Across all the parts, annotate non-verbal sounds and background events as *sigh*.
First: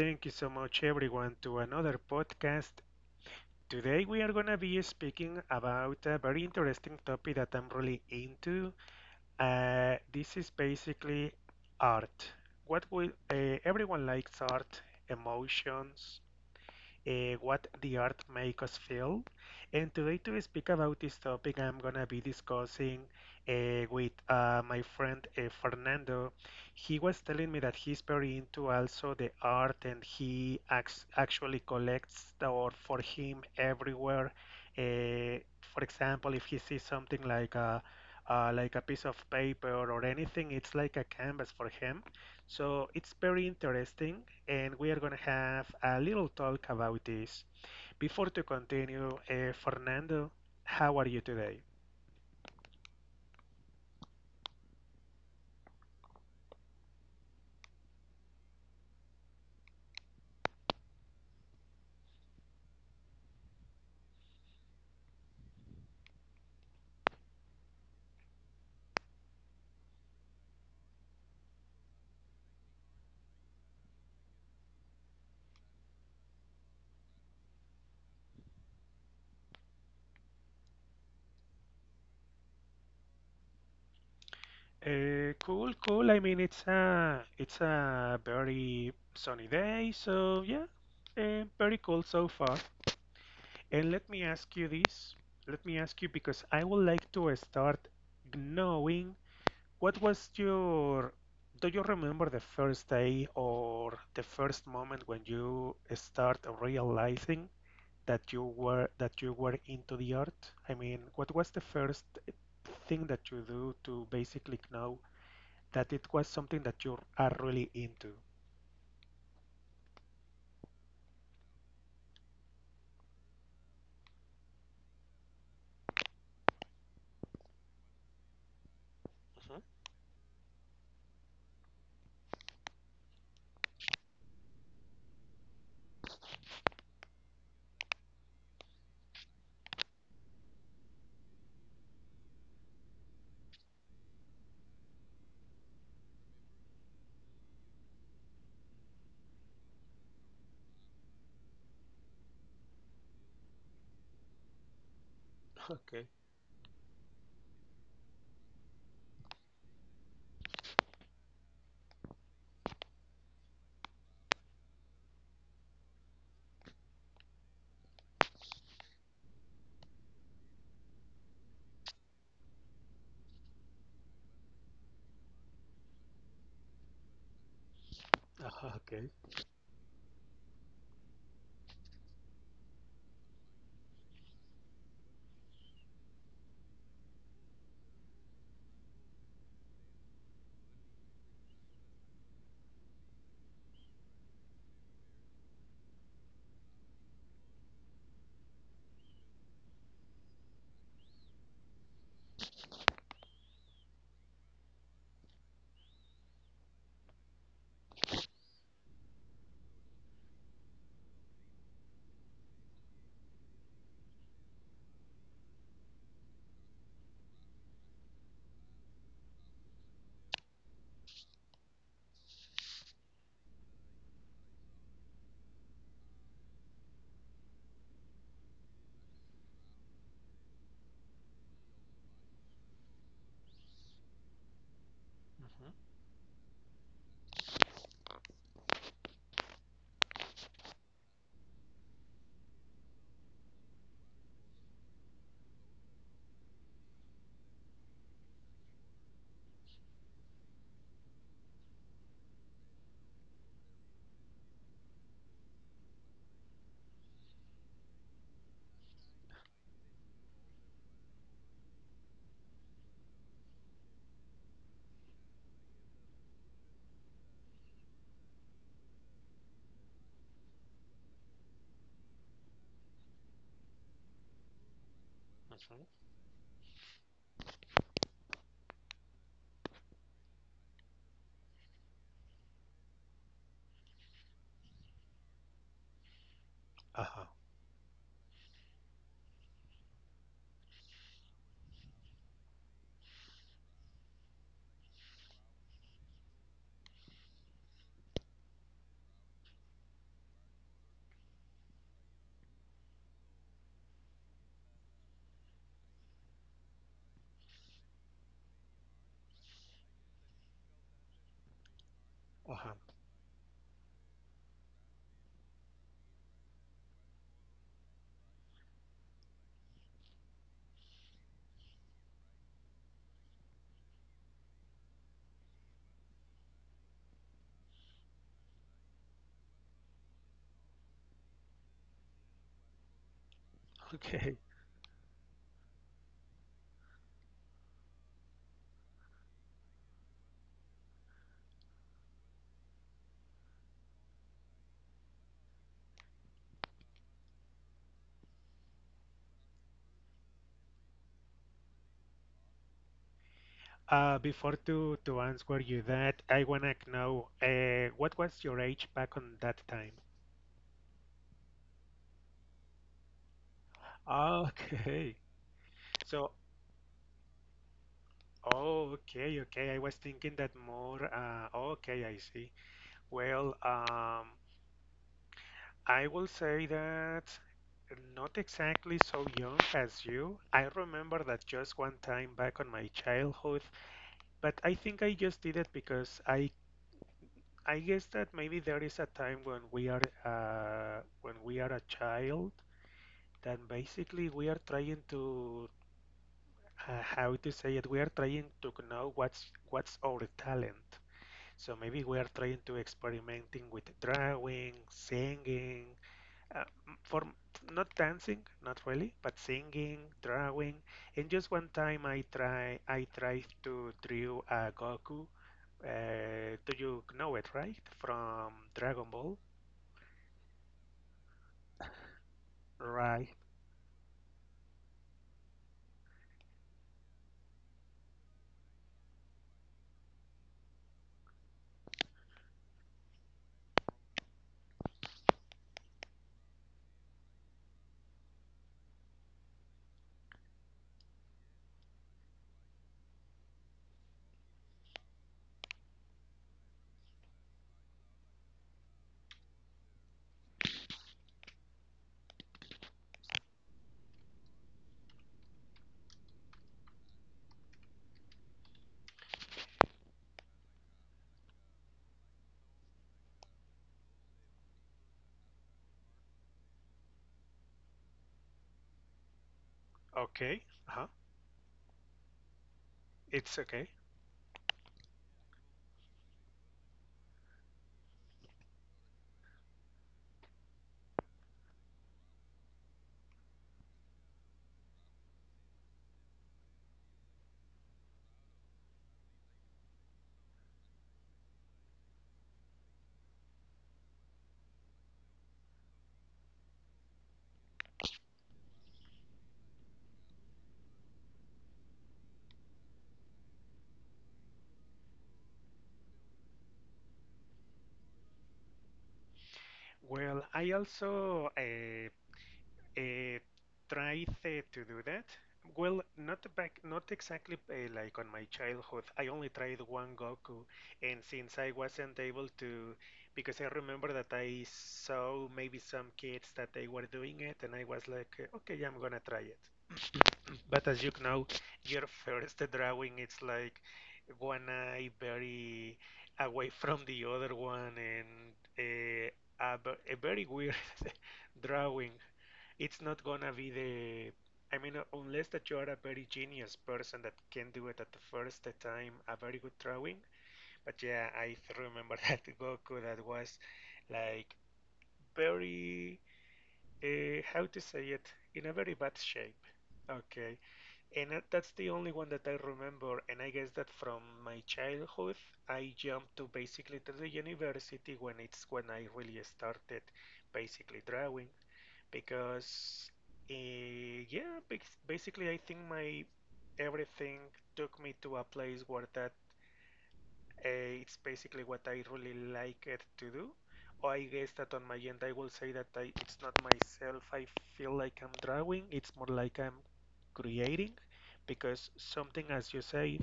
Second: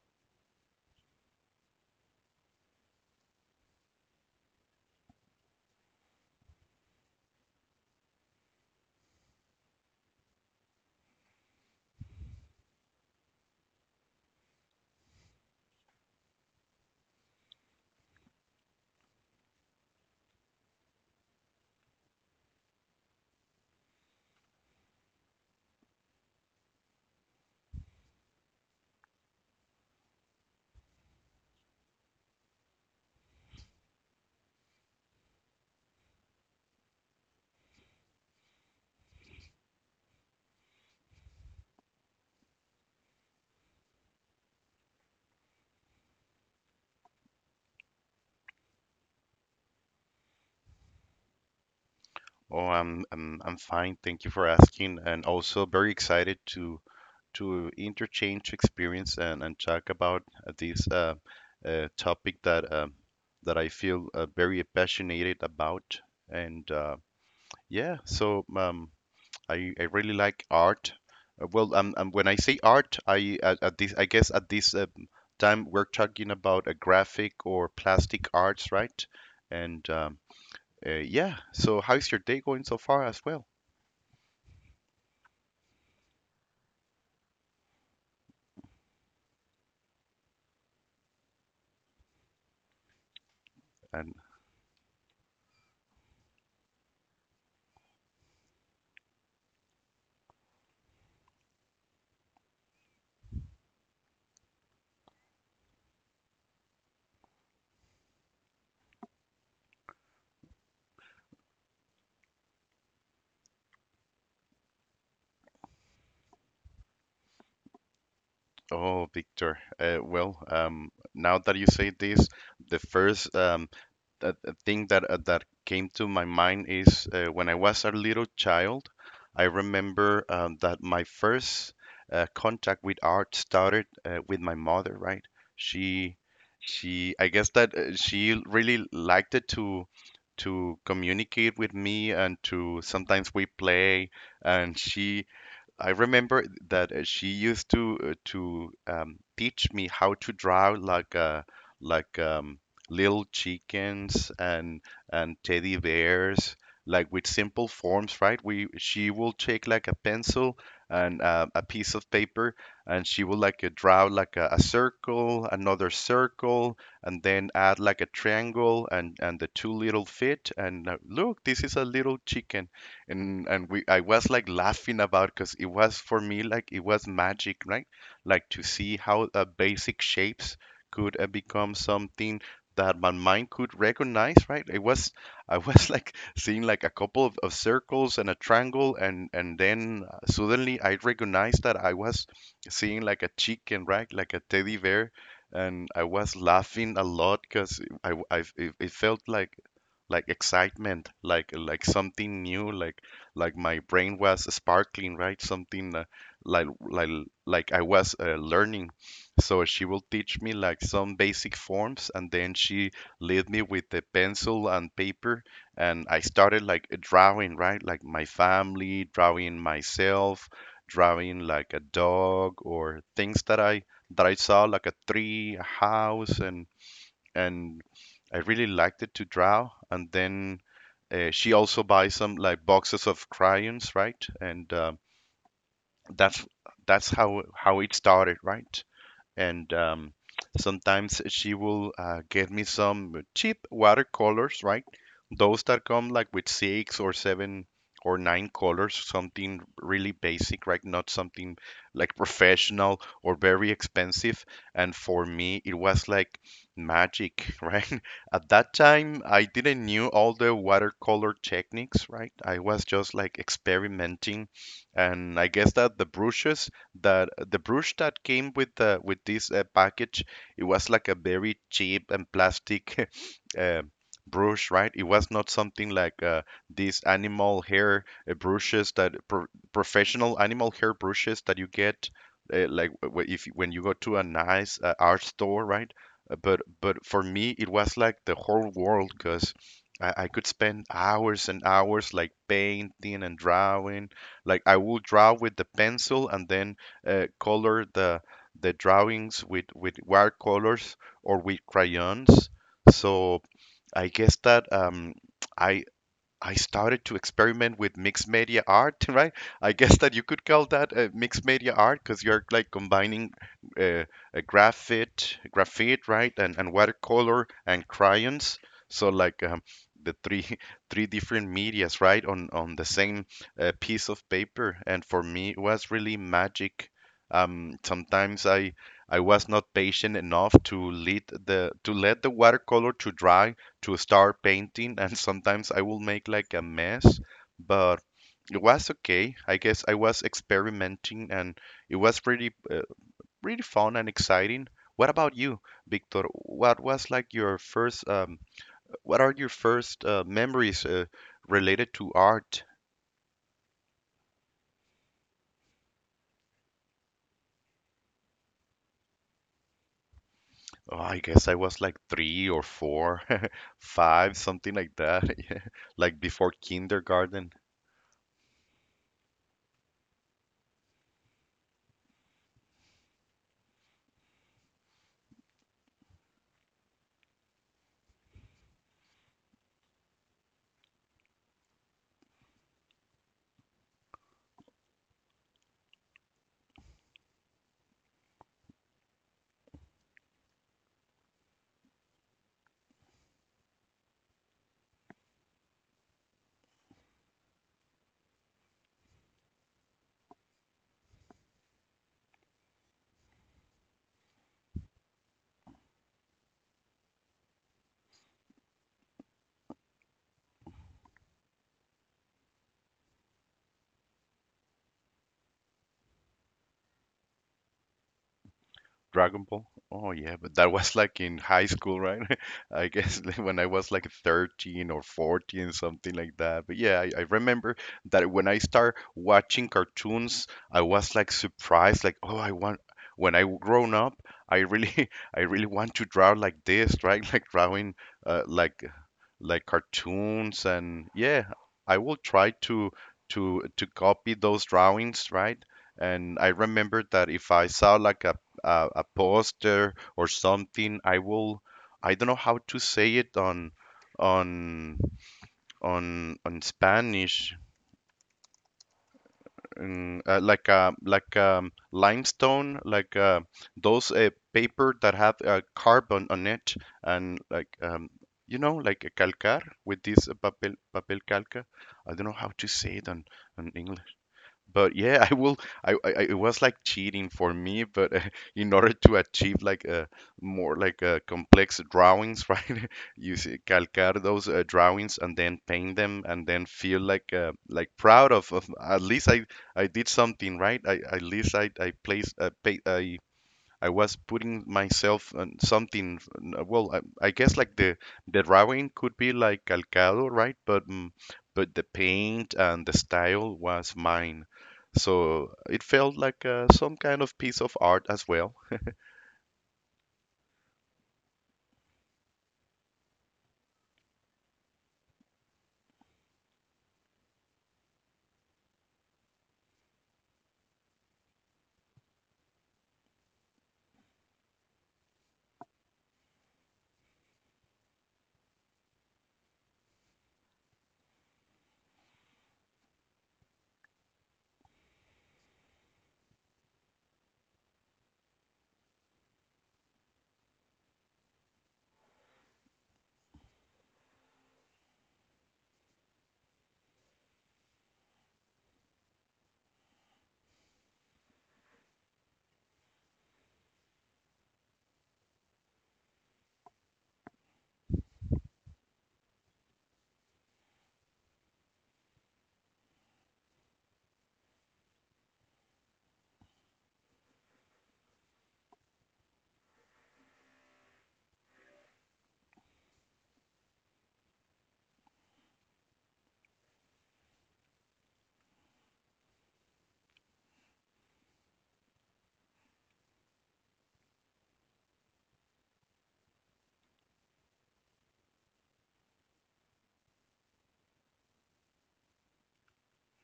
thank you so much everyone to another podcast. Today we are going to be speaking about a very interesting topic that I'm really into. This is basically art. What will everyone likes art, emotions, what the Art makes Us Feel. And today, to speak about this topic, I'm gonna be discussing with my friend Fernando. He was telling me that he's very into also the art, and he actually collects the art for him everywhere. For example, if he sees something like a piece of paper or anything, it's like a canvas for him. So it's very interesting and we are going to have a little talk about this. Before to continue, Fernando, how are you today? Oh, I'm fine. Thank you for asking, and also very excited to interchange experience and talk about this topic that I feel very passionate about. And yeah, so I really like art. Well, when I say art, I guess at this time we're talking about a graphic or plastic arts, right? And yeah, so how's your day going so far as well? Cool, cool. I mean, it's a very sunny day, so yeah, very cool so far. And let And me ask you this. Let me ask you because I would like to start knowing what was your. Do you remember the first day or the first moment when you start realizing that you were into the art? I mean, what was the first thing that you do to basically know that it was something that you are really into? Oh, Victor, well, now that you say this, the first thing that came to my mind is when I was a little child, I remember that my first contact with art started with my mother, right? She, she, I guess that she really liked it to communicate with me and to sometimes we play and she I remember that she used to teach me how to draw like little chickens and teddy Okay. bears, like with simple forms, right? We She will take like a pencil and a piece of paper, and she will like draw like a circle, another circle, and then add like a triangle and the two little fit. And look, this is a little chicken and we I was like laughing about because it was for me like it was magic, right? *laughs* Like to Uh-huh, see okay. how basic shapes could become something that my mind could recognize, right? It was *laughs* I was like seeing like a couple of circles and a triangle, and then suddenly I recognized that I was seeing like a chicken, right? Like a teddy bear, and I was laughing a lot because it felt like excitement, like something new, like my brain was sparkling, right? Something like like like I was learning. So she will teach me like some basic forms, and then she lead me with the pencil and paper, and I started like drawing, right? Like my family, drawing myself, drawing like a dog or things that I saw, like a tree, a house, and I really liked it to draw. And then she also buys some like boxes of crayons, right? And hmm that's that's how it started, right? and Sometimes she will get me some cheap watercolors, right? Those that come like with six or seven or nine colors, something really basic, right? Not something like professional or very expensive. And for me, it was like magic, *laughs* right? At that time, I didn't knew all the watercolor techniques, right? I was just like experimenting, and I guess that the brush that came with the with this package, it was like a very cheap and plastic *laughs* uh, brush, right? It was not something hmm like these animal hair brushes that pro professional animal hair brushes that you get like w- if when you go to a nice art store, right? But for Uh-huh. me, it was like the whole world because I could spend hours and hours like painting and drawing. Like I would draw with the pencil and then color the drawings with watercolors or with crayons. So I guess that I I started to experiment with mixed media art, *laughs* right? I guess that you could call that mixed media art because you're like Uh-huh. combining uh, graphite, right, and watercolor and crayons. So like the three *laughs* three different medias, right, on the same piece of paper. And for me, it was really magic. Sometimes I was not patient enough to let the watercolor to dry to *laughs* Okay. start painting, and sometimes I will make like a mess, but it was okay. I guess I was experimenting, and it was pretty fun and exciting. What about you, Victor? What are your first memories related to art? Before to answer you that, I wanna know what was your age back on that time? Oh, I guess I was like three or four, *laughs* five, something like Okay. that, *laughs* yeah. Like So, before kindergarten. oh, okay, okay. I was thinking that more. Okay, I see. Well, I will say that not exactly so young as you. I remember that just one time back on my childhood, but I think I just did it because I guess that maybe there is a time when we are a child that basically we are trying to how to say it, we are trying to know what's our talent. So maybe we are trying to experimenting with drawing, singing, uh, for not dancing, not really, but singing, drawing. And just one time, I tried to draw a Goku. Do you know it, right? From Dragon Ball, Dragon Ball. Oh yeah, but that was like in high school, right? *laughs* I guess right? like, when I was like 13 or 14, something like that. But yeah, I remember that when I start watching cartoons, I was like surprised, like, oh, I want when I grown up, I really *laughs* I really want to draw like this, right? *laughs* Like drawing uh, like like cartoons, and yeah, I will try to copy those drawings, right, and I remember that if I saw like a poster or something, I don't know how to say it on on Spanish, like limestone, like those paper that have carbon on it, and like like a calcar with this Okay, uh-huh. papel calca. I don't know how to say it It's on okay. English, but yeah, I will I- it was like cheating for me, but *laughs* in order to achieve like more like complex drawings, *laughs* right, you see, calcar those drawings, and then paint them, and then feel like proud of at least I did something, right, I at least I placed pay, I was putting myself on something. Well, I guess like the drawing could be like calcado, right? But the paint and the style was mine, so it felt like some kind of piece of art as well. Well, I also uh, tried to do that. Well, not back, not exactly like on my childhood. I only tried one Goku, and since I wasn't able to, because I remember that I saw maybe some kids that they were doing it, and I was like, okay, I'm gonna try it. But as you know, your *laughs* first drawing it's like one eye very away from the other one, and uh, a, a very weird *laughs* drawing it's not gonna be the I mean, unless that you are a very genius person that can do it at the first time, a very good drawing. But yeah, remember *laughs* that Goku that was like very, how to say it, in a very bad shape. Okay, and that's the only one that I remember. And I guess that from my childhood, I jumped to basically to the university when it's when I really started basically drawing because yeah, basically I think my everything took me to a place where that it's basically what I really like it to do. Or I guess that on my end I will say that I, it's not myself. I feel like I'm drawing. It's more like I'm creating because something as you say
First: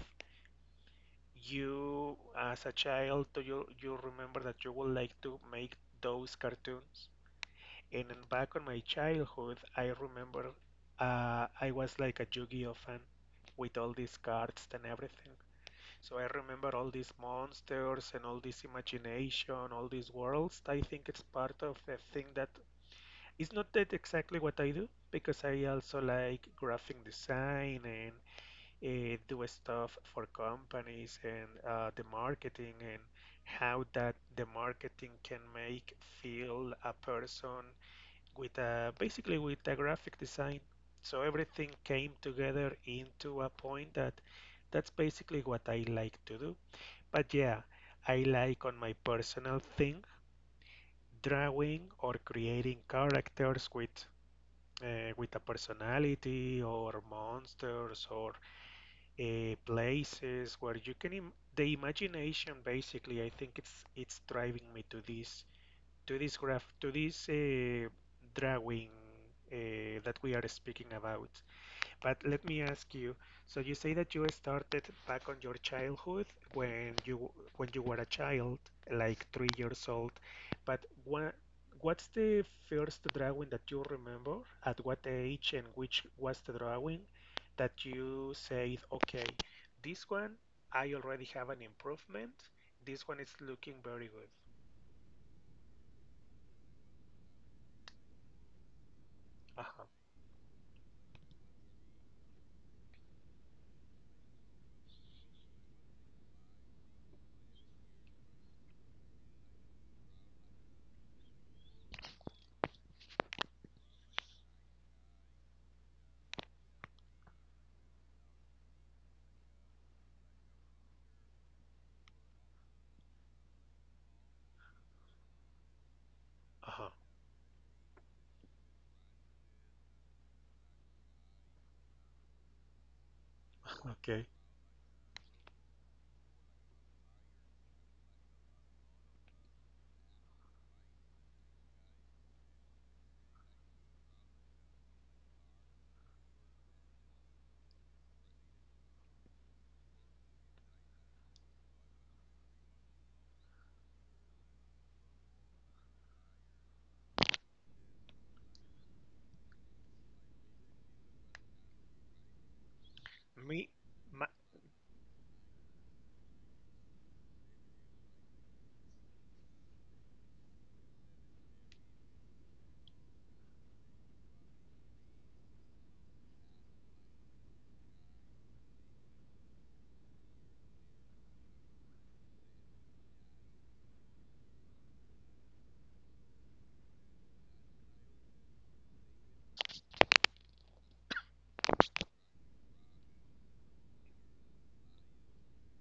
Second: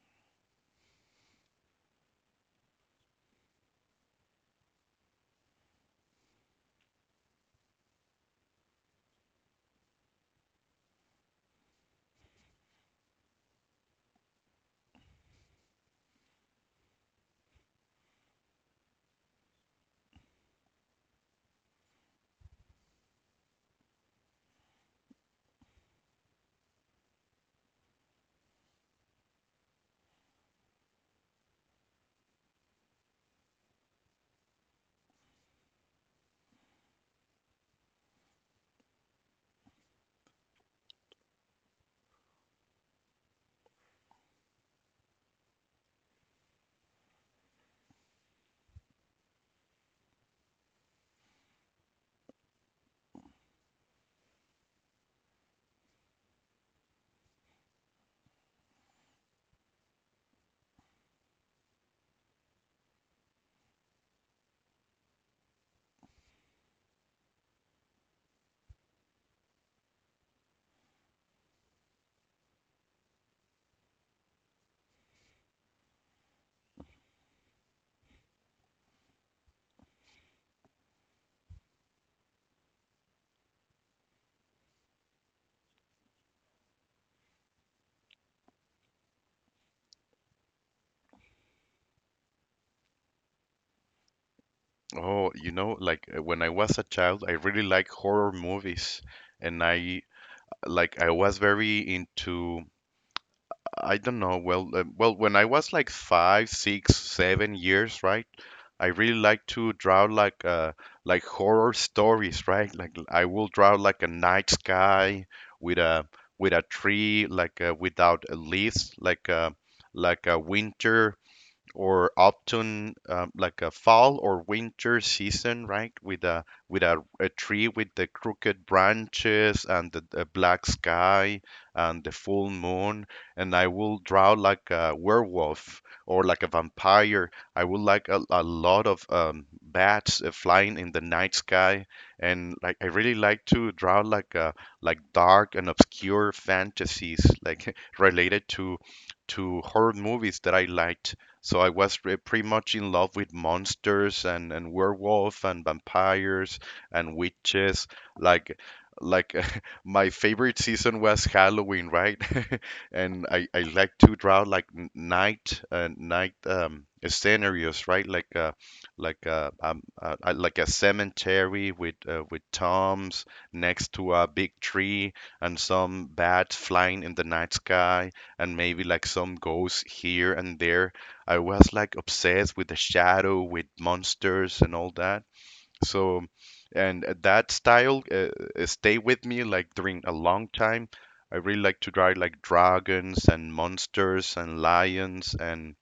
you as a child, do you you remember that you would like to make those cartoons. And then back on my childhood, I remember I was like a Yu-Gi-Oh fan with all these cards and everything. So I remember all these monsters and all this imagination, all these worlds. I think it's part of the thing that it's not that exactly what I do because I also like graphic design and do stuff for companies and the marketing, and how that the marketing can make feel a person with a, basically with a graphic design. So everything came together into a point that that's basically what I like to do. But yeah, I like on my personal thing drawing or creating characters with a personality, or monsters, or places where you can the imagination basically I think it's driving me to this to this drawing that we are speaking about. But let me ask you. So you say that you started back on your childhood when you when you were a child, like 3 years old. But what's the first drawing that you remember? At what age and which was the drawing that you said, okay, this one I already have an improvement. This one is looking very good. Oh, like when I was a child, I really like horror movies, and Uh-huh. I was very into. I don't know. Well, when I was like 5, 6, 7 years, right? I really like to draw like horror stories, right? Like I will draw like a night sky with a with a tree, like without leaves, like a winter or autumn, like a fall or winter season, right? With a with Uh-huh. a, a tree with the crooked branches and the black sky and the full moon, and I will Okay. draw like a werewolf or like a vampire. I would like a lot of bats flying in the night sky, and like I really like to draw like dark and obscure fantasies like *laughs* related to horror movies that I liked. So I was pretty much in love with monsters and werewolf and vampires and witches. Like like *laughs* my favorite season was Halloween, right? *laughs* And I Me, like to my, draw like night scenarios, right? Like a cemetery with tombs, next to a big tree, and some bats flying in the night sky, and maybe like some ghosts here and there. I was like obsessed with the shadow, with monsters and all that. So, and that style stay with me like during a long time. I really like to draw like dragons and monsters and lions, and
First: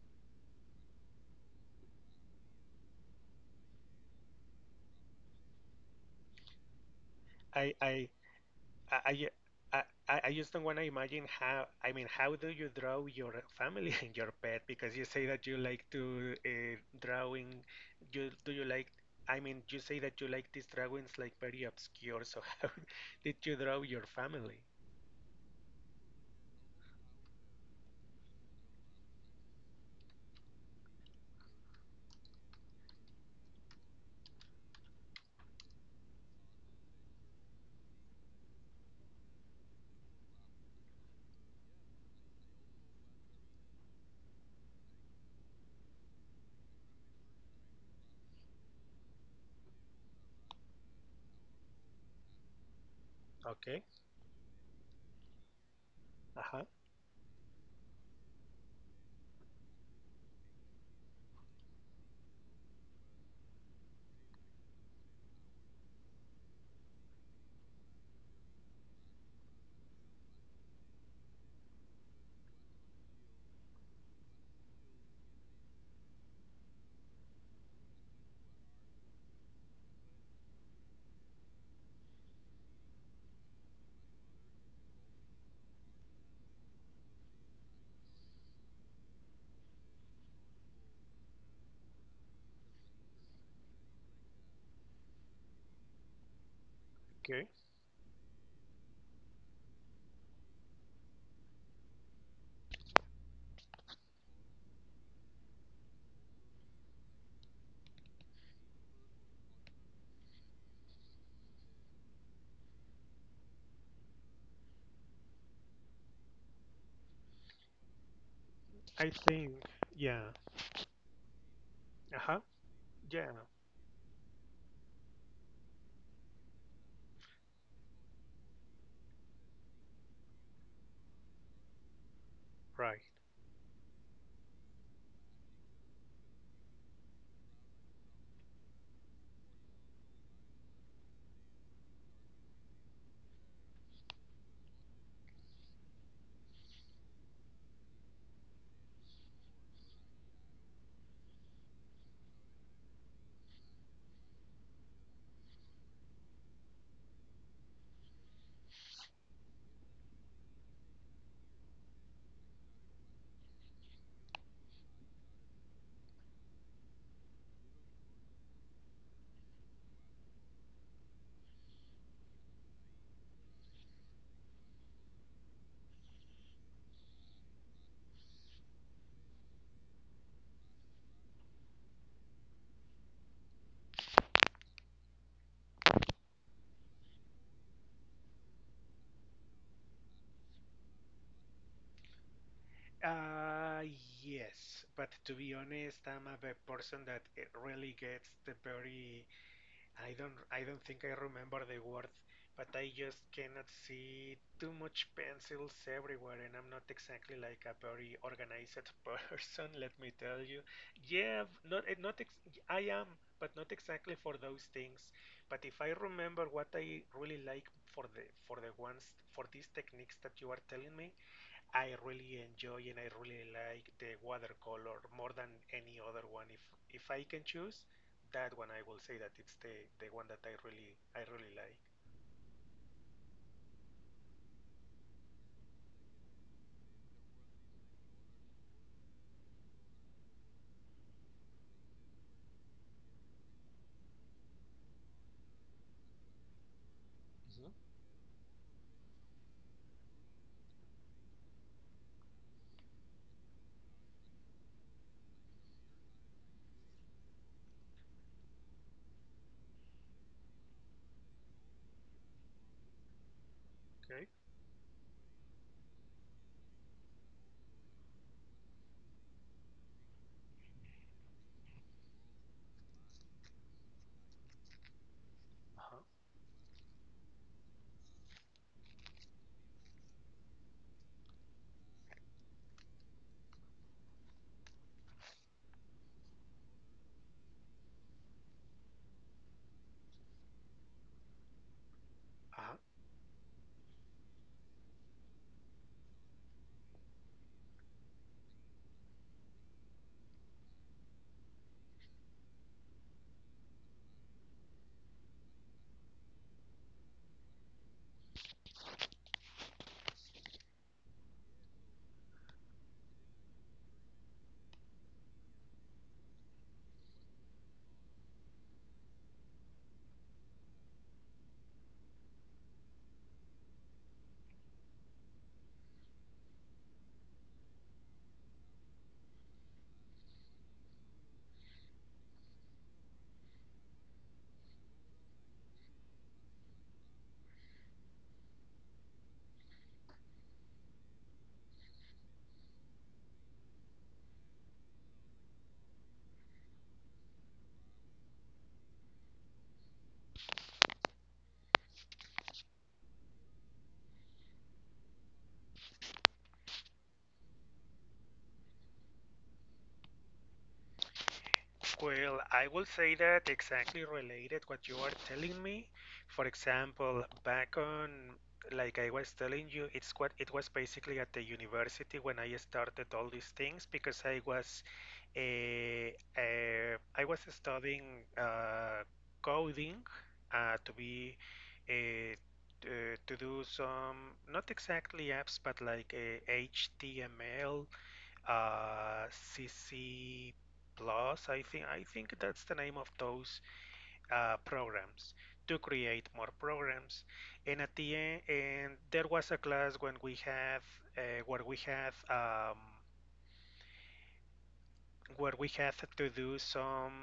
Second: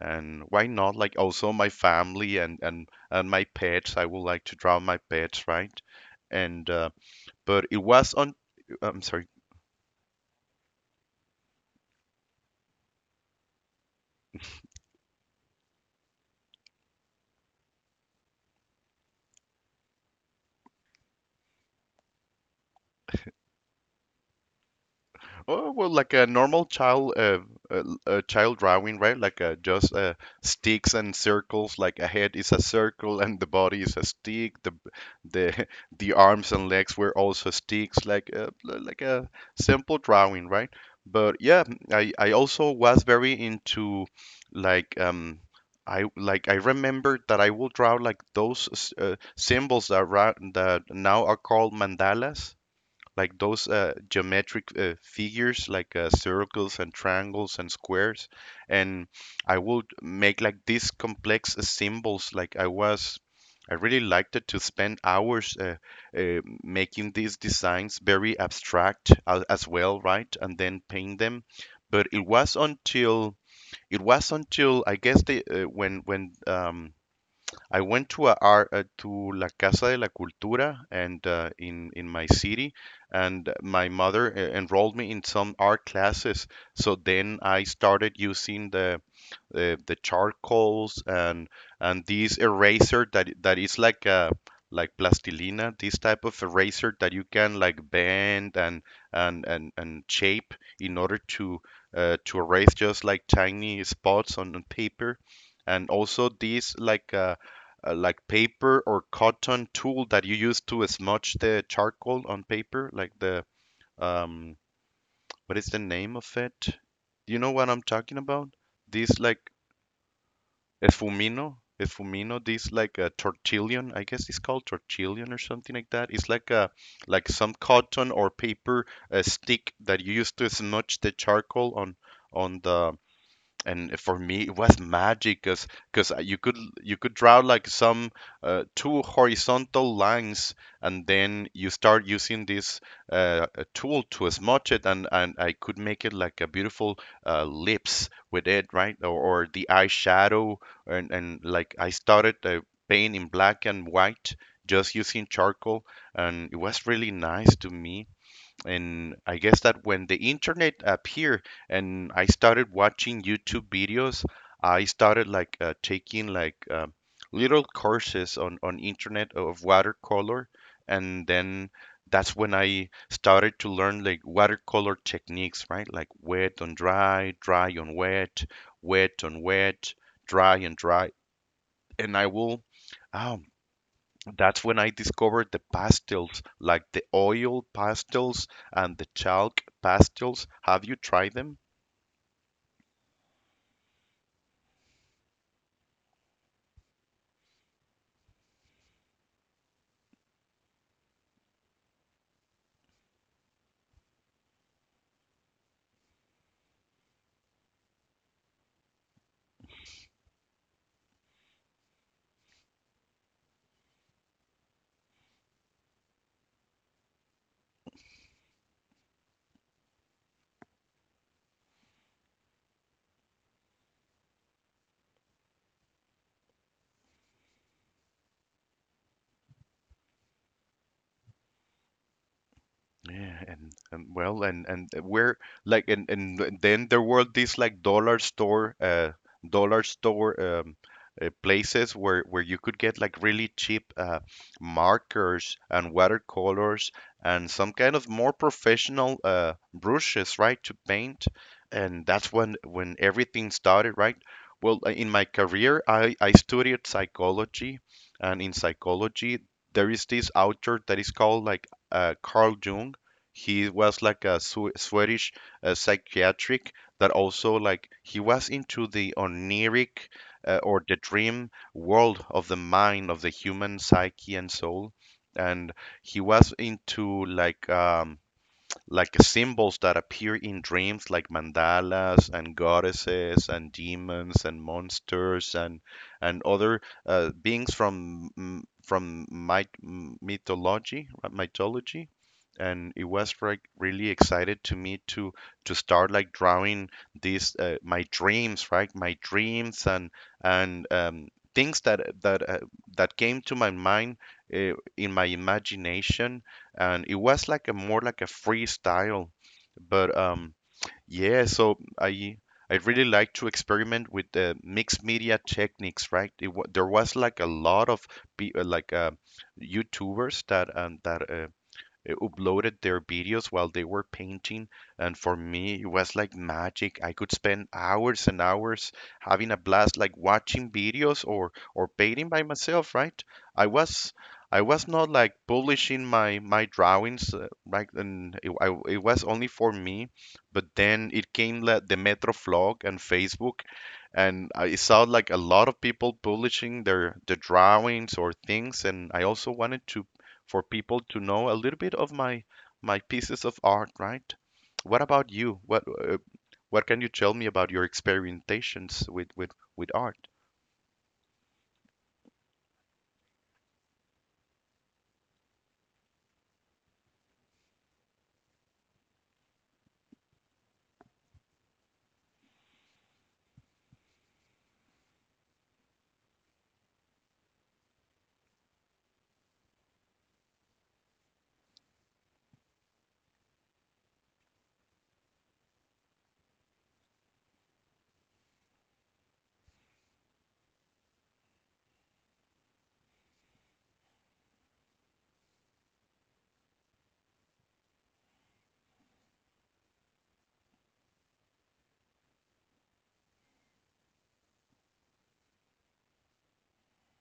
and why not like also my family, and my pets. I would like to draw my pets, right? And But I, it I, was on. I'm I, sorry. I, I just don't want to imagine how. I mean, how do you draw your family *laughs* and your pet? Because you say that you like to drawing. You do you like? I mean, you say that you like these drawings like very obscure. So *laughs* how did you draw your family? Oh, well, like a normal child, child drawing, right? Like just sticks and circles. Like a head is a circle, and the body is a stick. The *laughs* the arms and legs were also sticks. Like a simple drawing, right? But yeah, I also was very into like um. I remember that I will draw like those symbols that now are called mandalas, like those Okay. Geometric figures, like Uh-huh. circles and triangles and squares. And I would make like these complex symbols. I really liked it to spend hours, making these designs very abstract as well, right? And then paint them. But it was until It was until I guess the when I went to a art, to La Casa de la Cultura, and in my city, and my mother enrolled me in some art classes. So then I started using the charcoals and this eraser that is like plastilina, this type of eraser that you Okay. can like bend and shape in order to erase just like tiny spots on the paper, and also these like paper or cotton tool that you use to smudge the charcoal on paper, like the, um, what is the name of it? Do you know what I'm talking about? I This think. like Yeah. efumino, Uh-huh. efumino. This like a Yeah. tortillion, I guess it's called tortillion or something like that. It's like a like some cotton or paper stick that you use to smudge the charcoal on the Right. and for me it was magic because cause you could draw like some two horizontal lines, and then you start using this tool to smudge it, and I could make it like a beautiful lips with it, right, or the eyeshadow, and like I started painting in black and white, just using charcoal, and it was really nice to me. And I guess that when the internet appeared and I started watching YouTube videos, I started like taking like little courses on internet of watercolor, and then that's when I started to learn like watercolor techniques, right? Like wet on dry, dry on wet, wet on wet, dry and dry, and I will. Oh, that's when I discovered the pastels, like the oil pastels and the chalk pastels. Have you tried them? Uh, yes, but to be honest, I'm a bad person that it really gets the very I don't think I remember the word, but I just cannot see too much pencils everywhere and I'm not exactly like a very organized *laughs* person, let me tell you. Yeah, not eh, not ex I am, but not exactly for those things. But if I remember what I really like for the ones for these techniques that you are telling me, I really enjoy and I really like the watercolor more than any other one. If I can choose that one, I will say that it's the one that I really like. Yeah, and well, then there were these like dollar store places where you could get like really cheap markers and watercolors, and Mhm. some kind of more professional brushes, right, to paint. And that's when everything started, right? Well, in my career, I studied psychology, and in psychology, there is this author that is called like Carl Jung. He was like Okay. a Swedish psychiatric that also like he was into the oniric, or the dream world of the mind of the human psyche and soul, and Uh huh. he was into like symbols that appear in dreams, like mandalas and goddesses and demons and monsters, and other beings from, from mythology, Uh. and it was like really excited to me to start like drawing these, my dreams, right, my dreams and things that came to my mind, in my imagination, and it was like a more like a freestyle. But yeah, so I really like to experiment with the mixed media techniques, right? There was like a lot of pe- uh, like uh, YouTubers that uploaded their videos while they were painting. And for me, it was like magic. I could spend hours and hours having a blast, like watching videos or painting by myself, right? I was I was not like publishing my drawings, right? And it was only for me. But then it came like the Metro vlog and Facebook, and I saw like a lot of people publishing the drawings or things, and I also wanted to for people to know a little bit of my pieces of art, right? What about you? What can you tell me about your experimentations with art? Well, I will say that exactly related what you are telling me. For example, back on, like I was telling you, it's what it was basically at the university when I started all these things because eh, I was studying coding to be eh, t- to do some not exactly apps but like HTML C C Plus. I think that's the name of those programs to create more programs. And at the end, and there was a class when we have where we have where we had to do some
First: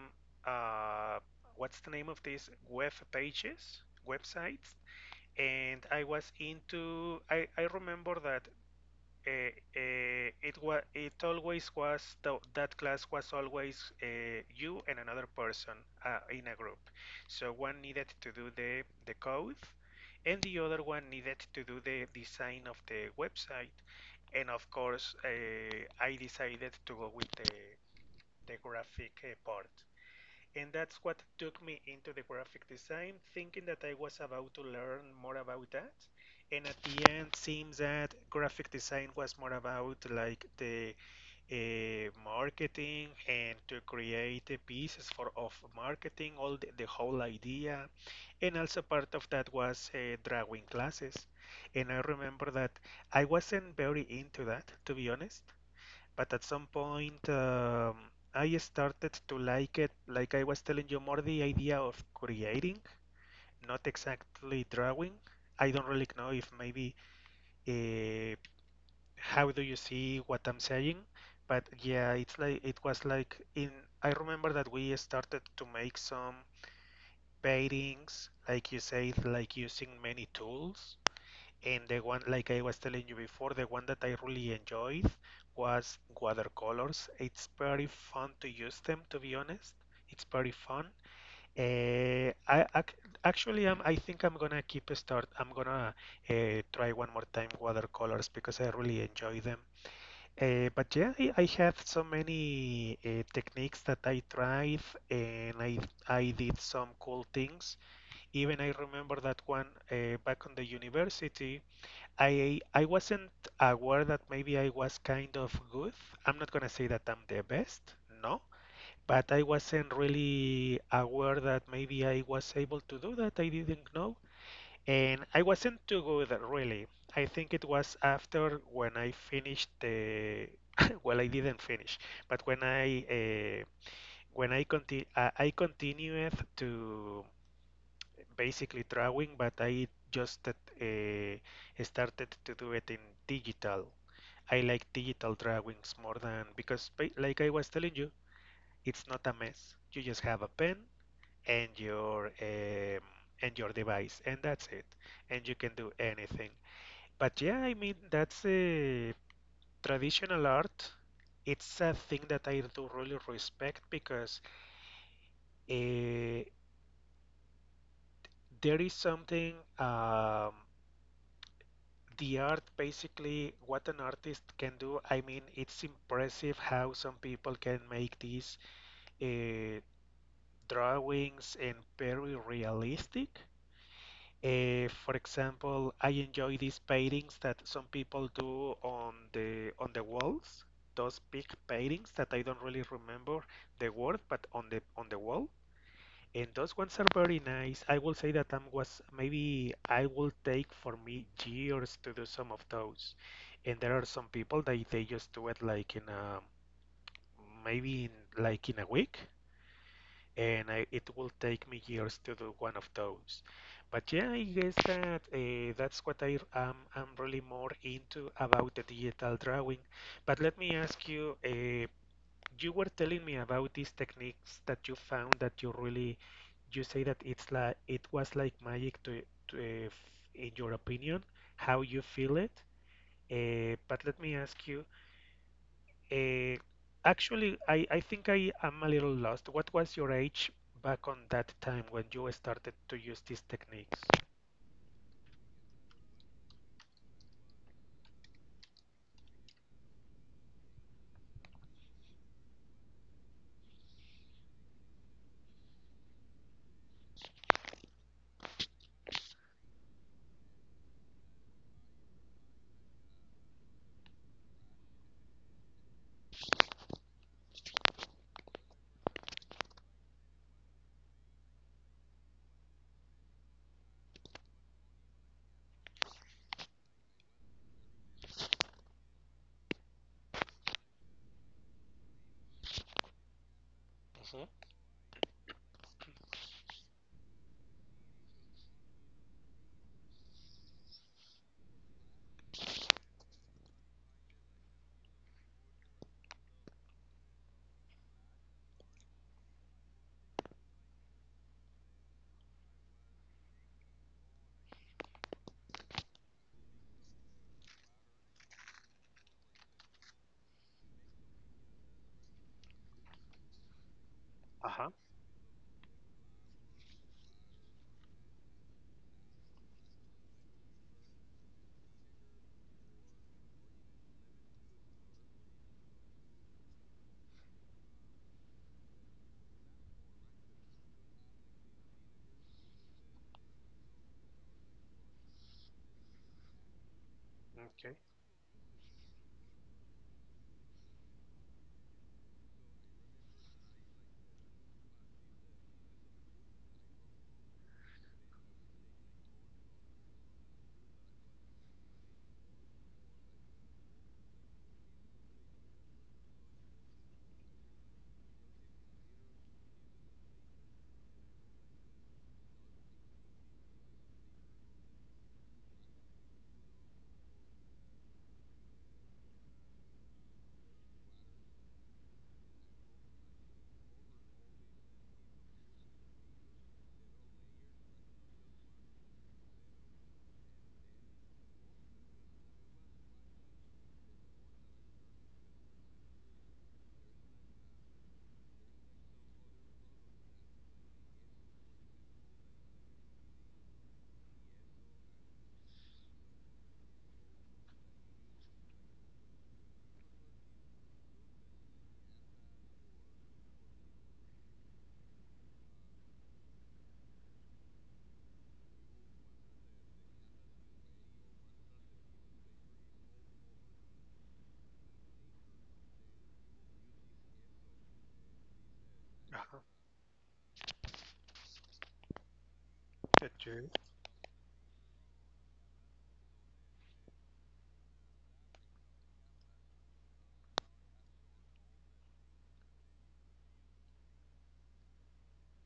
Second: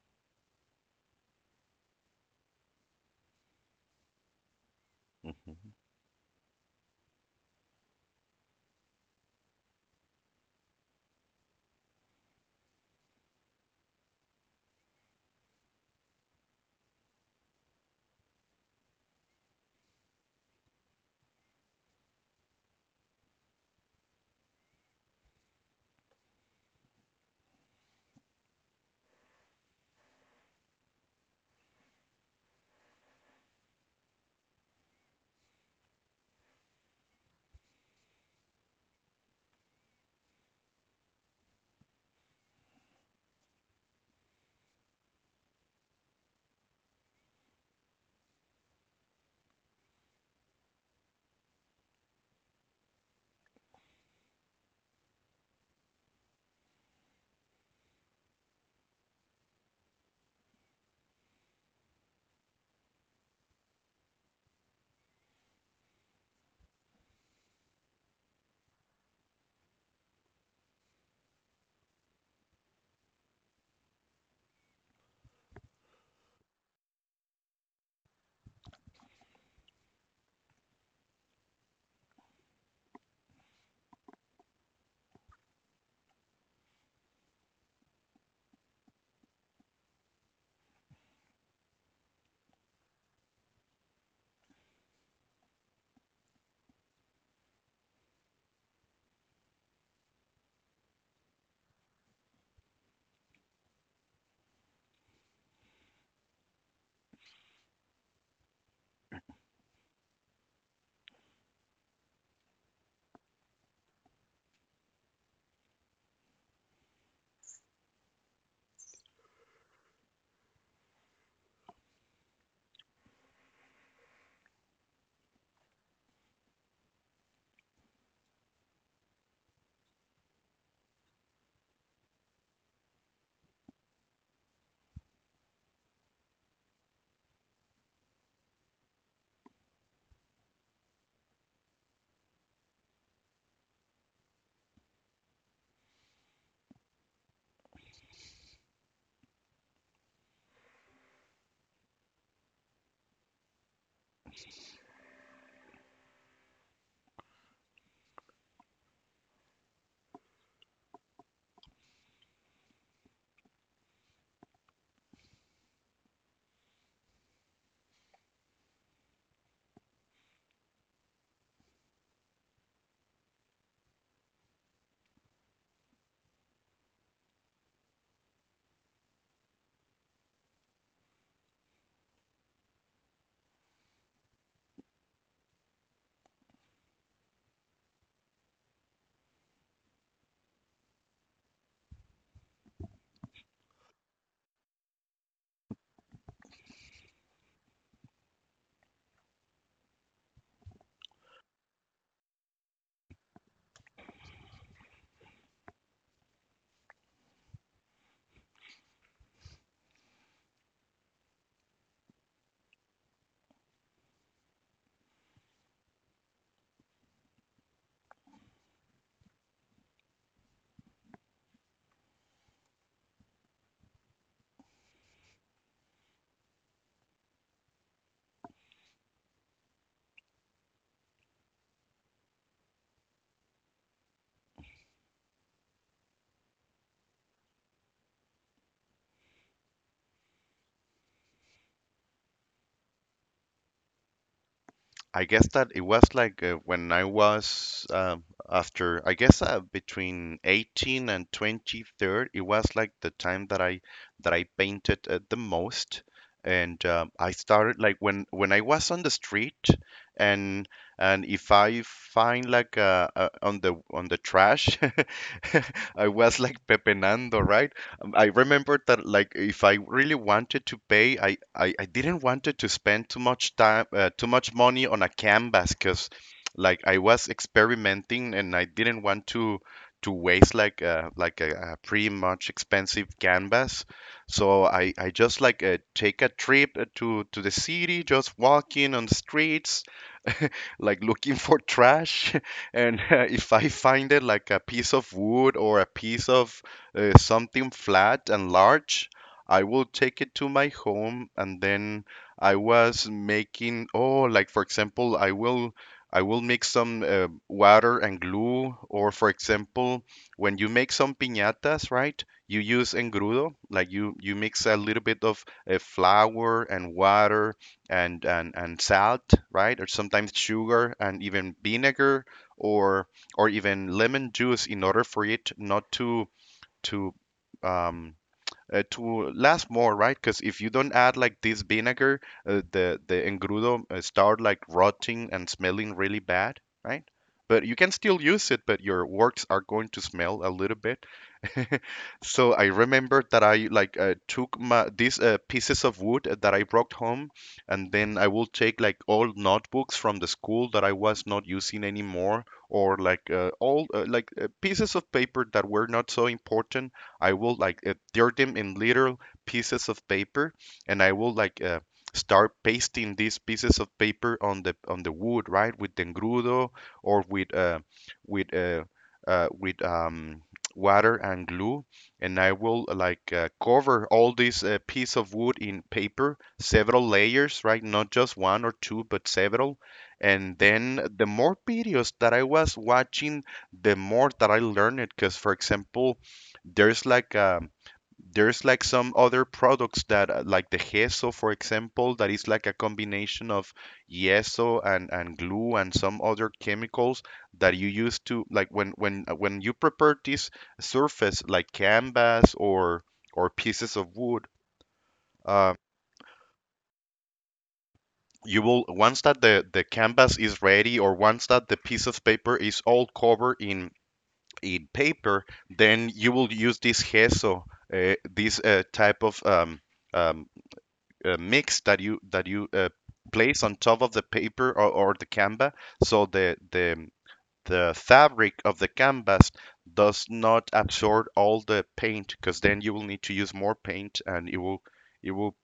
uh, what's the name of this web pages, websites. Mhm. And I was I remember that it always was that class was always you and another person in a group. So one needed to do the code and the other one needed to do the design of the website. And of course I decided to go with the graphic part. And that's what took me into the graphic design, thinking that I was about to learn more about that. And at the end, seems that graphic design was more about like the marketing and to create pieces for of marketing, all the whole idea. And also part of that was drawing classes. And I remember that I wasn't very into that, to be honest, but at some point I started to like it. Like I was telling you, more the idea of creating, not exactly drawing. I don't really know if maybe uh, how do you see what I'm saying, but yeah, it's like it was like in. I remember that we started to make some paintings, like you said, like using many tools. And the one, like I was telling you before, the one that I really enjoyed was watercolors. It's pretty fun to use them, to be honest. It's pretty fun. I ac actually, I think I'm gonna keep a start. I'm gonna try one more time watercolors because I really enjoy them. But yeah, I had so many techniques that I tried, and I did some cool things. Even I remember that one back on the university. I wasn't aware that maybe I was kind of good. I'm not gonna say that I'm the best, no, but I wasn't really aware that maybe I was able to do that. I didn't know, and I wasn't too good really. I think it was after when I finished the *coughs* *laughs* well, I didn't finish, but uh, when I continued to basically drawing, but I just started to do it in digital. I like digital drawings more than because, like I was telling you, it's not a mess. You just have a pen and your um, and your device, and that's it. And you can do anything. But yeah, I mean that's a traditional art. It's a thing that I do really respect because uh, there is something um, the art, basically, what an artist can do. I mean, it's impressive how some people can make these uh, drawings and very realistic. Uh, for example, I enjoy these paintings that some people do on the walls, those big paintings that I don't really remember the word, but on the wall. And those ones are very nice. I will say that I was maybe I will take for me years to do some of those. And there are some people that they just do it like in a maybe in like in a week, and it will take me years to do one of those. But yeah, I guess that that's what I'm really more into about the digital drawing. But let me ask you. You were telling me about these techniques that you found that you really you say that it's like it was like magic to in your opinion how you feel it. Uh, but let me ask you. uh, Actually, I think I am a little lost. What was your age back on that time when you started to use these techniques? I guess that it was like when I was, after, I guess, between 18 and 23rd, it was like the time that I painted the most. And I started like when I was on the street, and if I find like on the trash, *laughs* I was like pepenando, right? I remembered that, like, if I really wanted to pay, I didn't wanted to spend too much time, too much money on a canvas, because like I was experimenting and I didn't want to waste like, like a pretty much expensive canvas. Hmm. So I just like take a trip to the city, just walking on the streets like looking for trash, *laughs* and if I find it like a piece of wood or a piece of, something flat and large, I will take it to my home, and then I was making. Oh, like for example, I will mix some, water and glue. Or for example, when you make some piñatas, right? You use engrudo, like you mix a Uh-huh. little bit of, flour and water, and and salt, right? Or sometimes sugar and even vinegar, or even lemon juice, in order for it not to, to um to last more, right? Because if you don't add like this vinegar, the engrudo start like rotting and smelling really bad, right? But you can Okay. still use it, but your works are going to smell a little bit. *laughs* So I remember that I like, took my these, pieces of wood that I brought home, and then I will take like old notebooks from the school that I was not using anymore, or like, old, pieces of paper that were not so important. I will like, tear them in little pieces of paper, and I will like, start pasting these pieces of paper on the wood, right, with engrudo, or with, with uh, uh, with um water and glue, and I will like, cover all this, piece of wood in paper, several layers, right? Not just one or two, but several. And then the more videos that I was watching, the more that I learned it. Because, for example, there's like a there's like some other products that, like the gesso, for example, that is like a combination of yeso and glue and some other chemicals that you use to, like, when you prepare this surface, like canvas or pieces of wood, uh, you will once that the canvas is ready, or once that the piece of paper is all covered in paper, then you will use this gesso, this, type of, Uh-huh. Um, mix that you place Okay. on top of the paper, or the canvas, so the fabric of the canvas does not absorb all the paint, because then you will need to use more paint, and it will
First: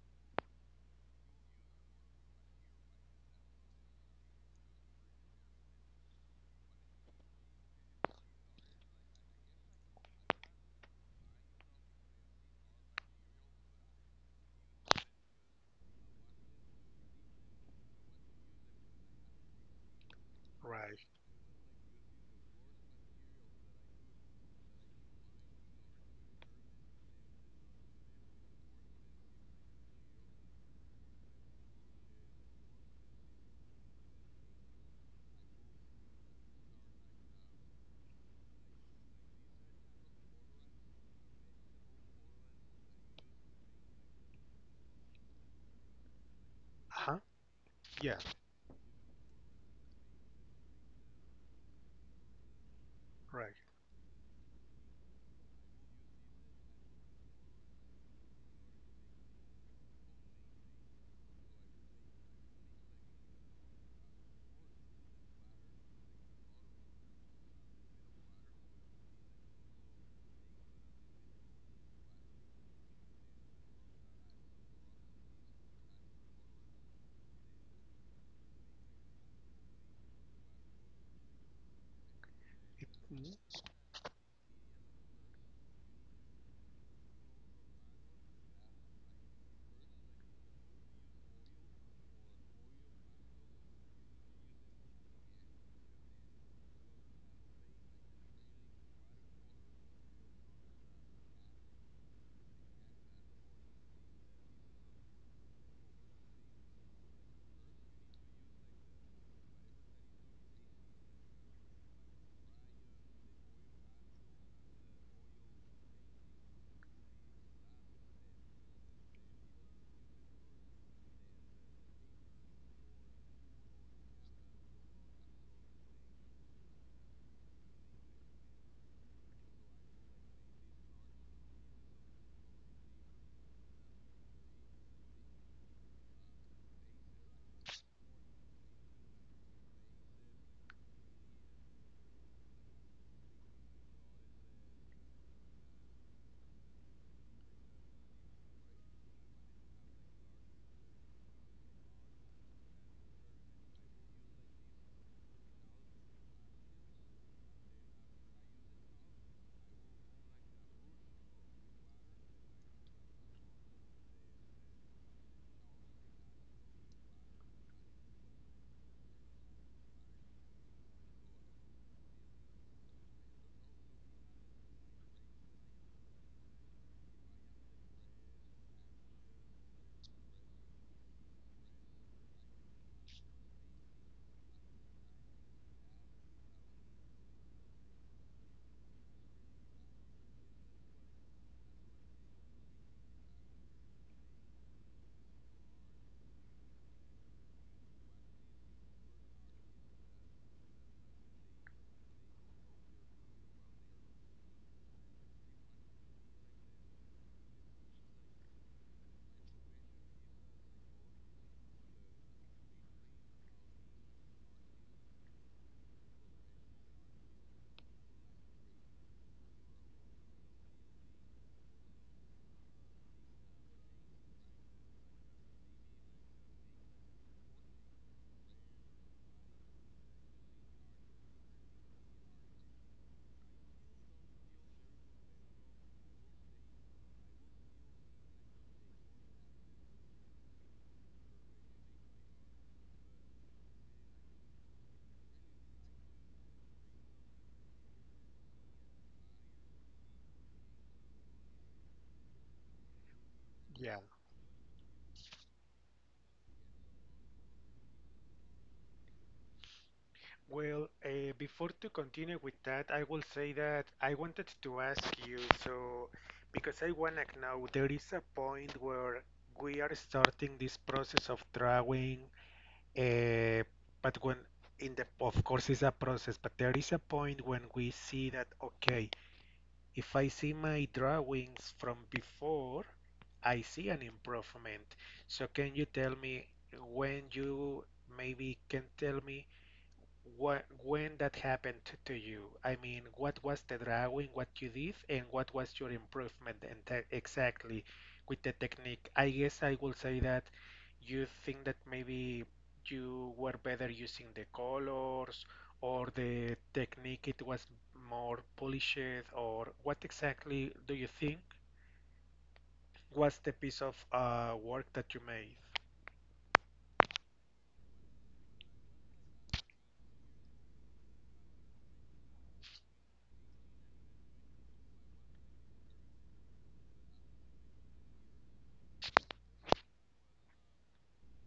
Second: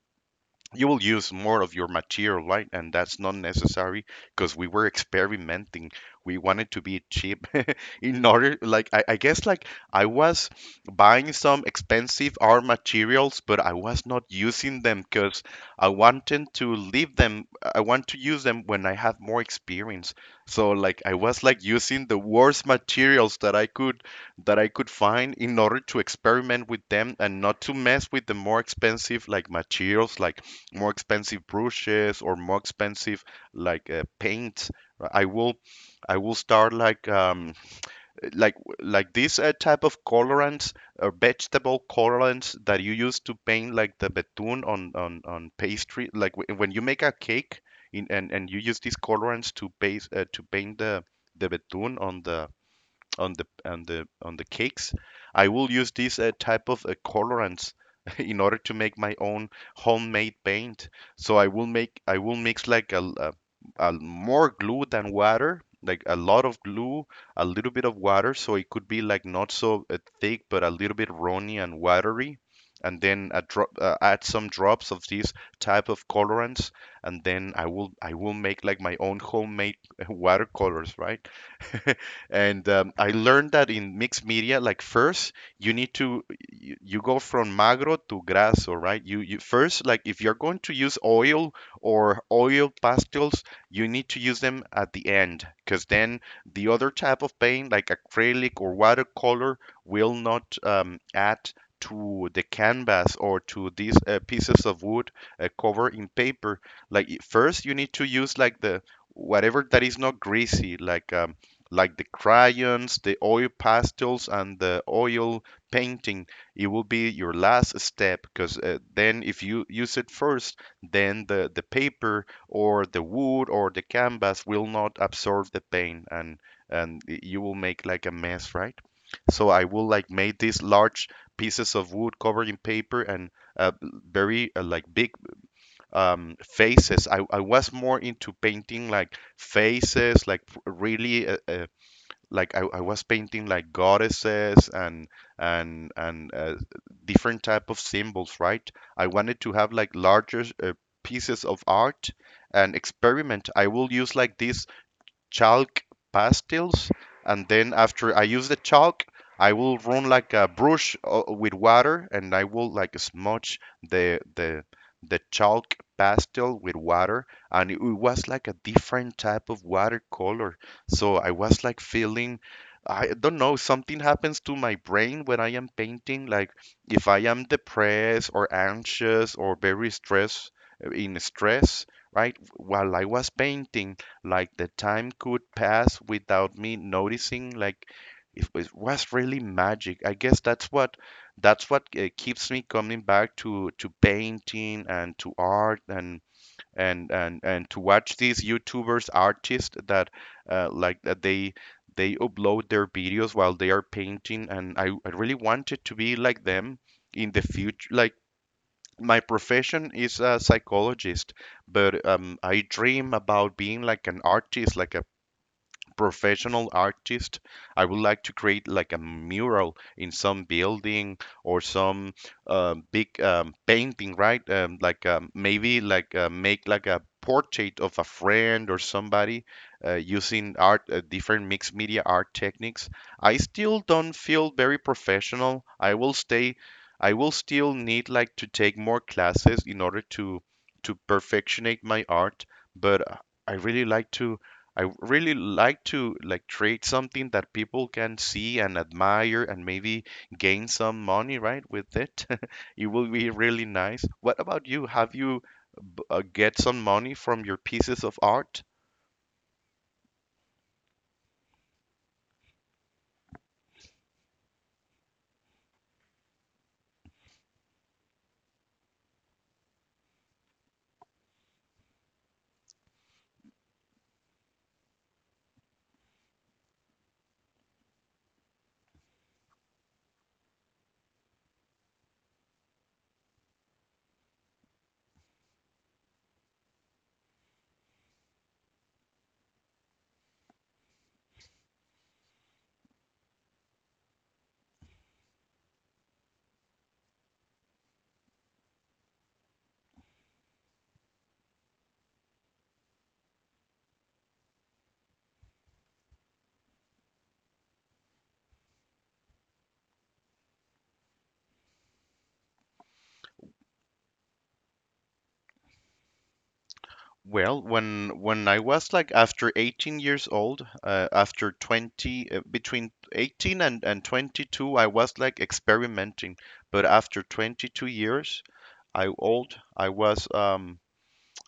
you will use more of your material, right? And that's not necessary, because we were experimenting. We wanted to be cheap, *laughs* in order, like, I guess, like, I was buying some expensive art materials, but I was not using them because I wanted to leave them. I want to use them when I have more experience. So, Right. like, I was like using the worst materials that I could find, in order to experiment with them and not to mess with the more expensive like materials, like more expensive brushes or more expensive like, paints, right? I will start like, like like this, type of colorants, or vegetable colorants that you use to paint like the betun on pastry, like when you make a Uh-huh. cake. in, Yeah. and and you use these colorants to paint the betun on the on the Right. on the on the cakes. I will use this, type of, colorants, *laughs* in order to make my own homemade paint. So I will mix like a more glue than water, like a lot of glue, a little bit of water, so it could be like not so, thick but a little bit runny and watery. And then add some drops of this type of colorants, and then I will make like my own homemade *laughs* watercolors, right? *laughs* And I Mhm. learned that in mixed media, like first you need to you go from magro to grasso, right? You first, like, if you're going to use oil or oil pastels, you need to use them at the end, because then the other type of paint, like acrylic or watercolor, will not, add to the canvas or to these, pieces of wood, covered in paper. Like first you need to use like the whatever that is not greasy, like, like the crayons, the oil pastels, and the oil painting. It will be your last step, because, then if you use it first, then the paper or the wood or the canvas will not absorb the paint, and you will make like a mess, right? So I will like make these large pieces of wood covered in paper, and, very, like big, faces. I was more into painting like faces, like really like I was painting like goddesses and different type of symbols, right? I wanted to have like larger pieces of art and experiment. I will use like this chalk pastels, and then after I use the chalk, I will run like a brush with water, and I will like smudge the chalk pastel with water, and it was like a different type of watercolor. So I was like feeling. I don't know, something happens to my brain when I am painting. Like if I am depressed or anxious or very stressed in stress, right? While I was painting, like the time could pass without me noticing. Like it was really magic. I guess that's what keeps me coming back to painting and to art and to watch these YouTubers artists that like that they upload their videos while they are painting and I really wanted to be like them in the future like my profession is a psychologist, but I dream about being like an artist, like professional artist. I would like to create like a mural in some building or some big painting, right? Like maybe like make like a portrait of a friend or somebody using art, different mixed media art techniques. I still don't feel very professional. I will stay. I will still need like to take more classes in order to perfectionate my art, but I really like to I really like to like create something that people can see and admire and maybe gain some money, right, with it. *laughs* It will be really Yeah. nice. What about you? Have you get some money from your pieces of art? Well, before to continue with that, I will say that I wanted to ask you, so because I wanna know, there is a point where we are starting this process of drawing, uh, but when in the, of course, it's a process, but there is a point when we see that, okay, if I see my drawings from before, I see an improvement. So can you tell me when you maybe can tell me? What, when that happened to you? I mean, what was the drawing, what you did, and what was your improvement and exactly with the technique? I guess I will say that you think that maybe you were better using the colors or the technique it was more polished, or what exactly do you think was the piece of work that you made? Well, when I was like after 18 years old, after 20, between 18 and 22, I was like experimenting. But after 22 years, I was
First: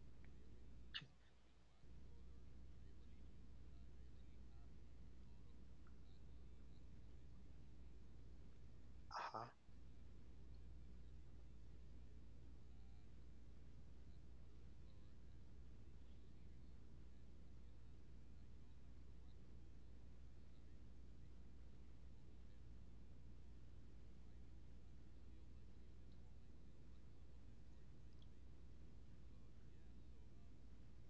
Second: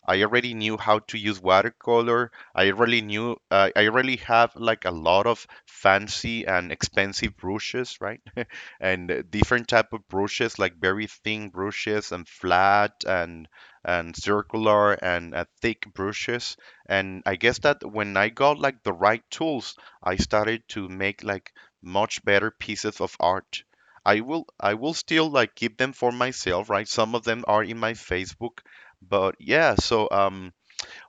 I already knew how to use watercolor. I already knew, I already have like a lot of fancy and expensive brushes, right? *laughs* And Uh-huh. different type of brushes, like very thin brushes and flat and circular and thick brushes. And I guess that when I got like the right tools, I started to make like much better pieces of art. I will still like keep them for myself, right? Some of them are in my Facebook, but yeah, so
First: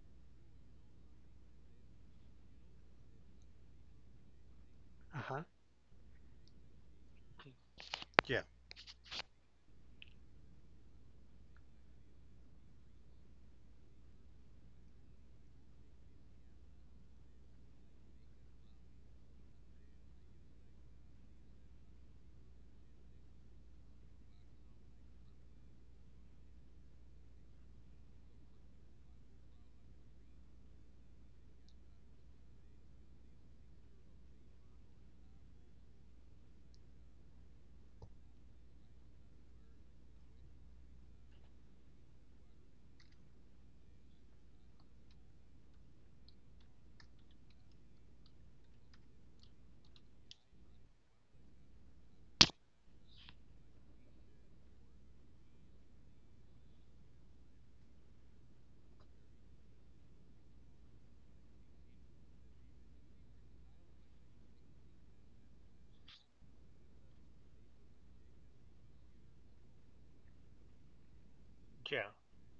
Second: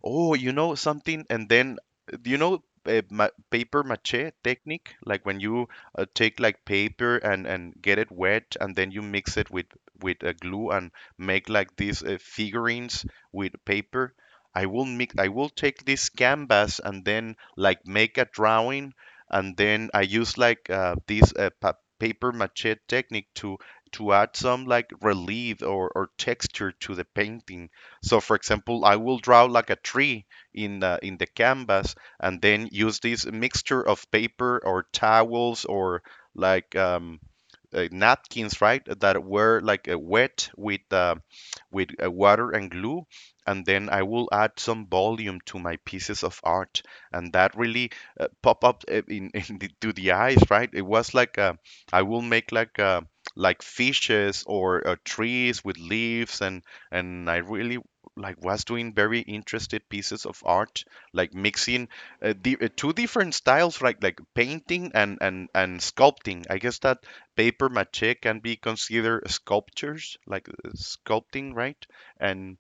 oh, you know something, and then do you know ma paper mache technique? Like when Uh-huh. you take like paper and get it Yeah. wet, and then you mix it with a glue and make like these figurines with paper. I will mix. I will take this canvas and then like make a drawing, and then I use like this pa paper mache technique to add some like relief or texture to the painting. So for example, I will draw like a tree in in the canvas and then use this mixture of paper or towels or like napkins, right? That were like wet with water and glue, and then I will add some volume to my pieces of art, and that really pop up *laughs* in to the eyes, right? It was like I will make like fishes or trees with leaves, and I really like was doing very interested pieces of art, like mixing two different styles, right? Like painting and sculpting. I guess that paper mache can be considered sculptures, like sculpting, right? Yeah. And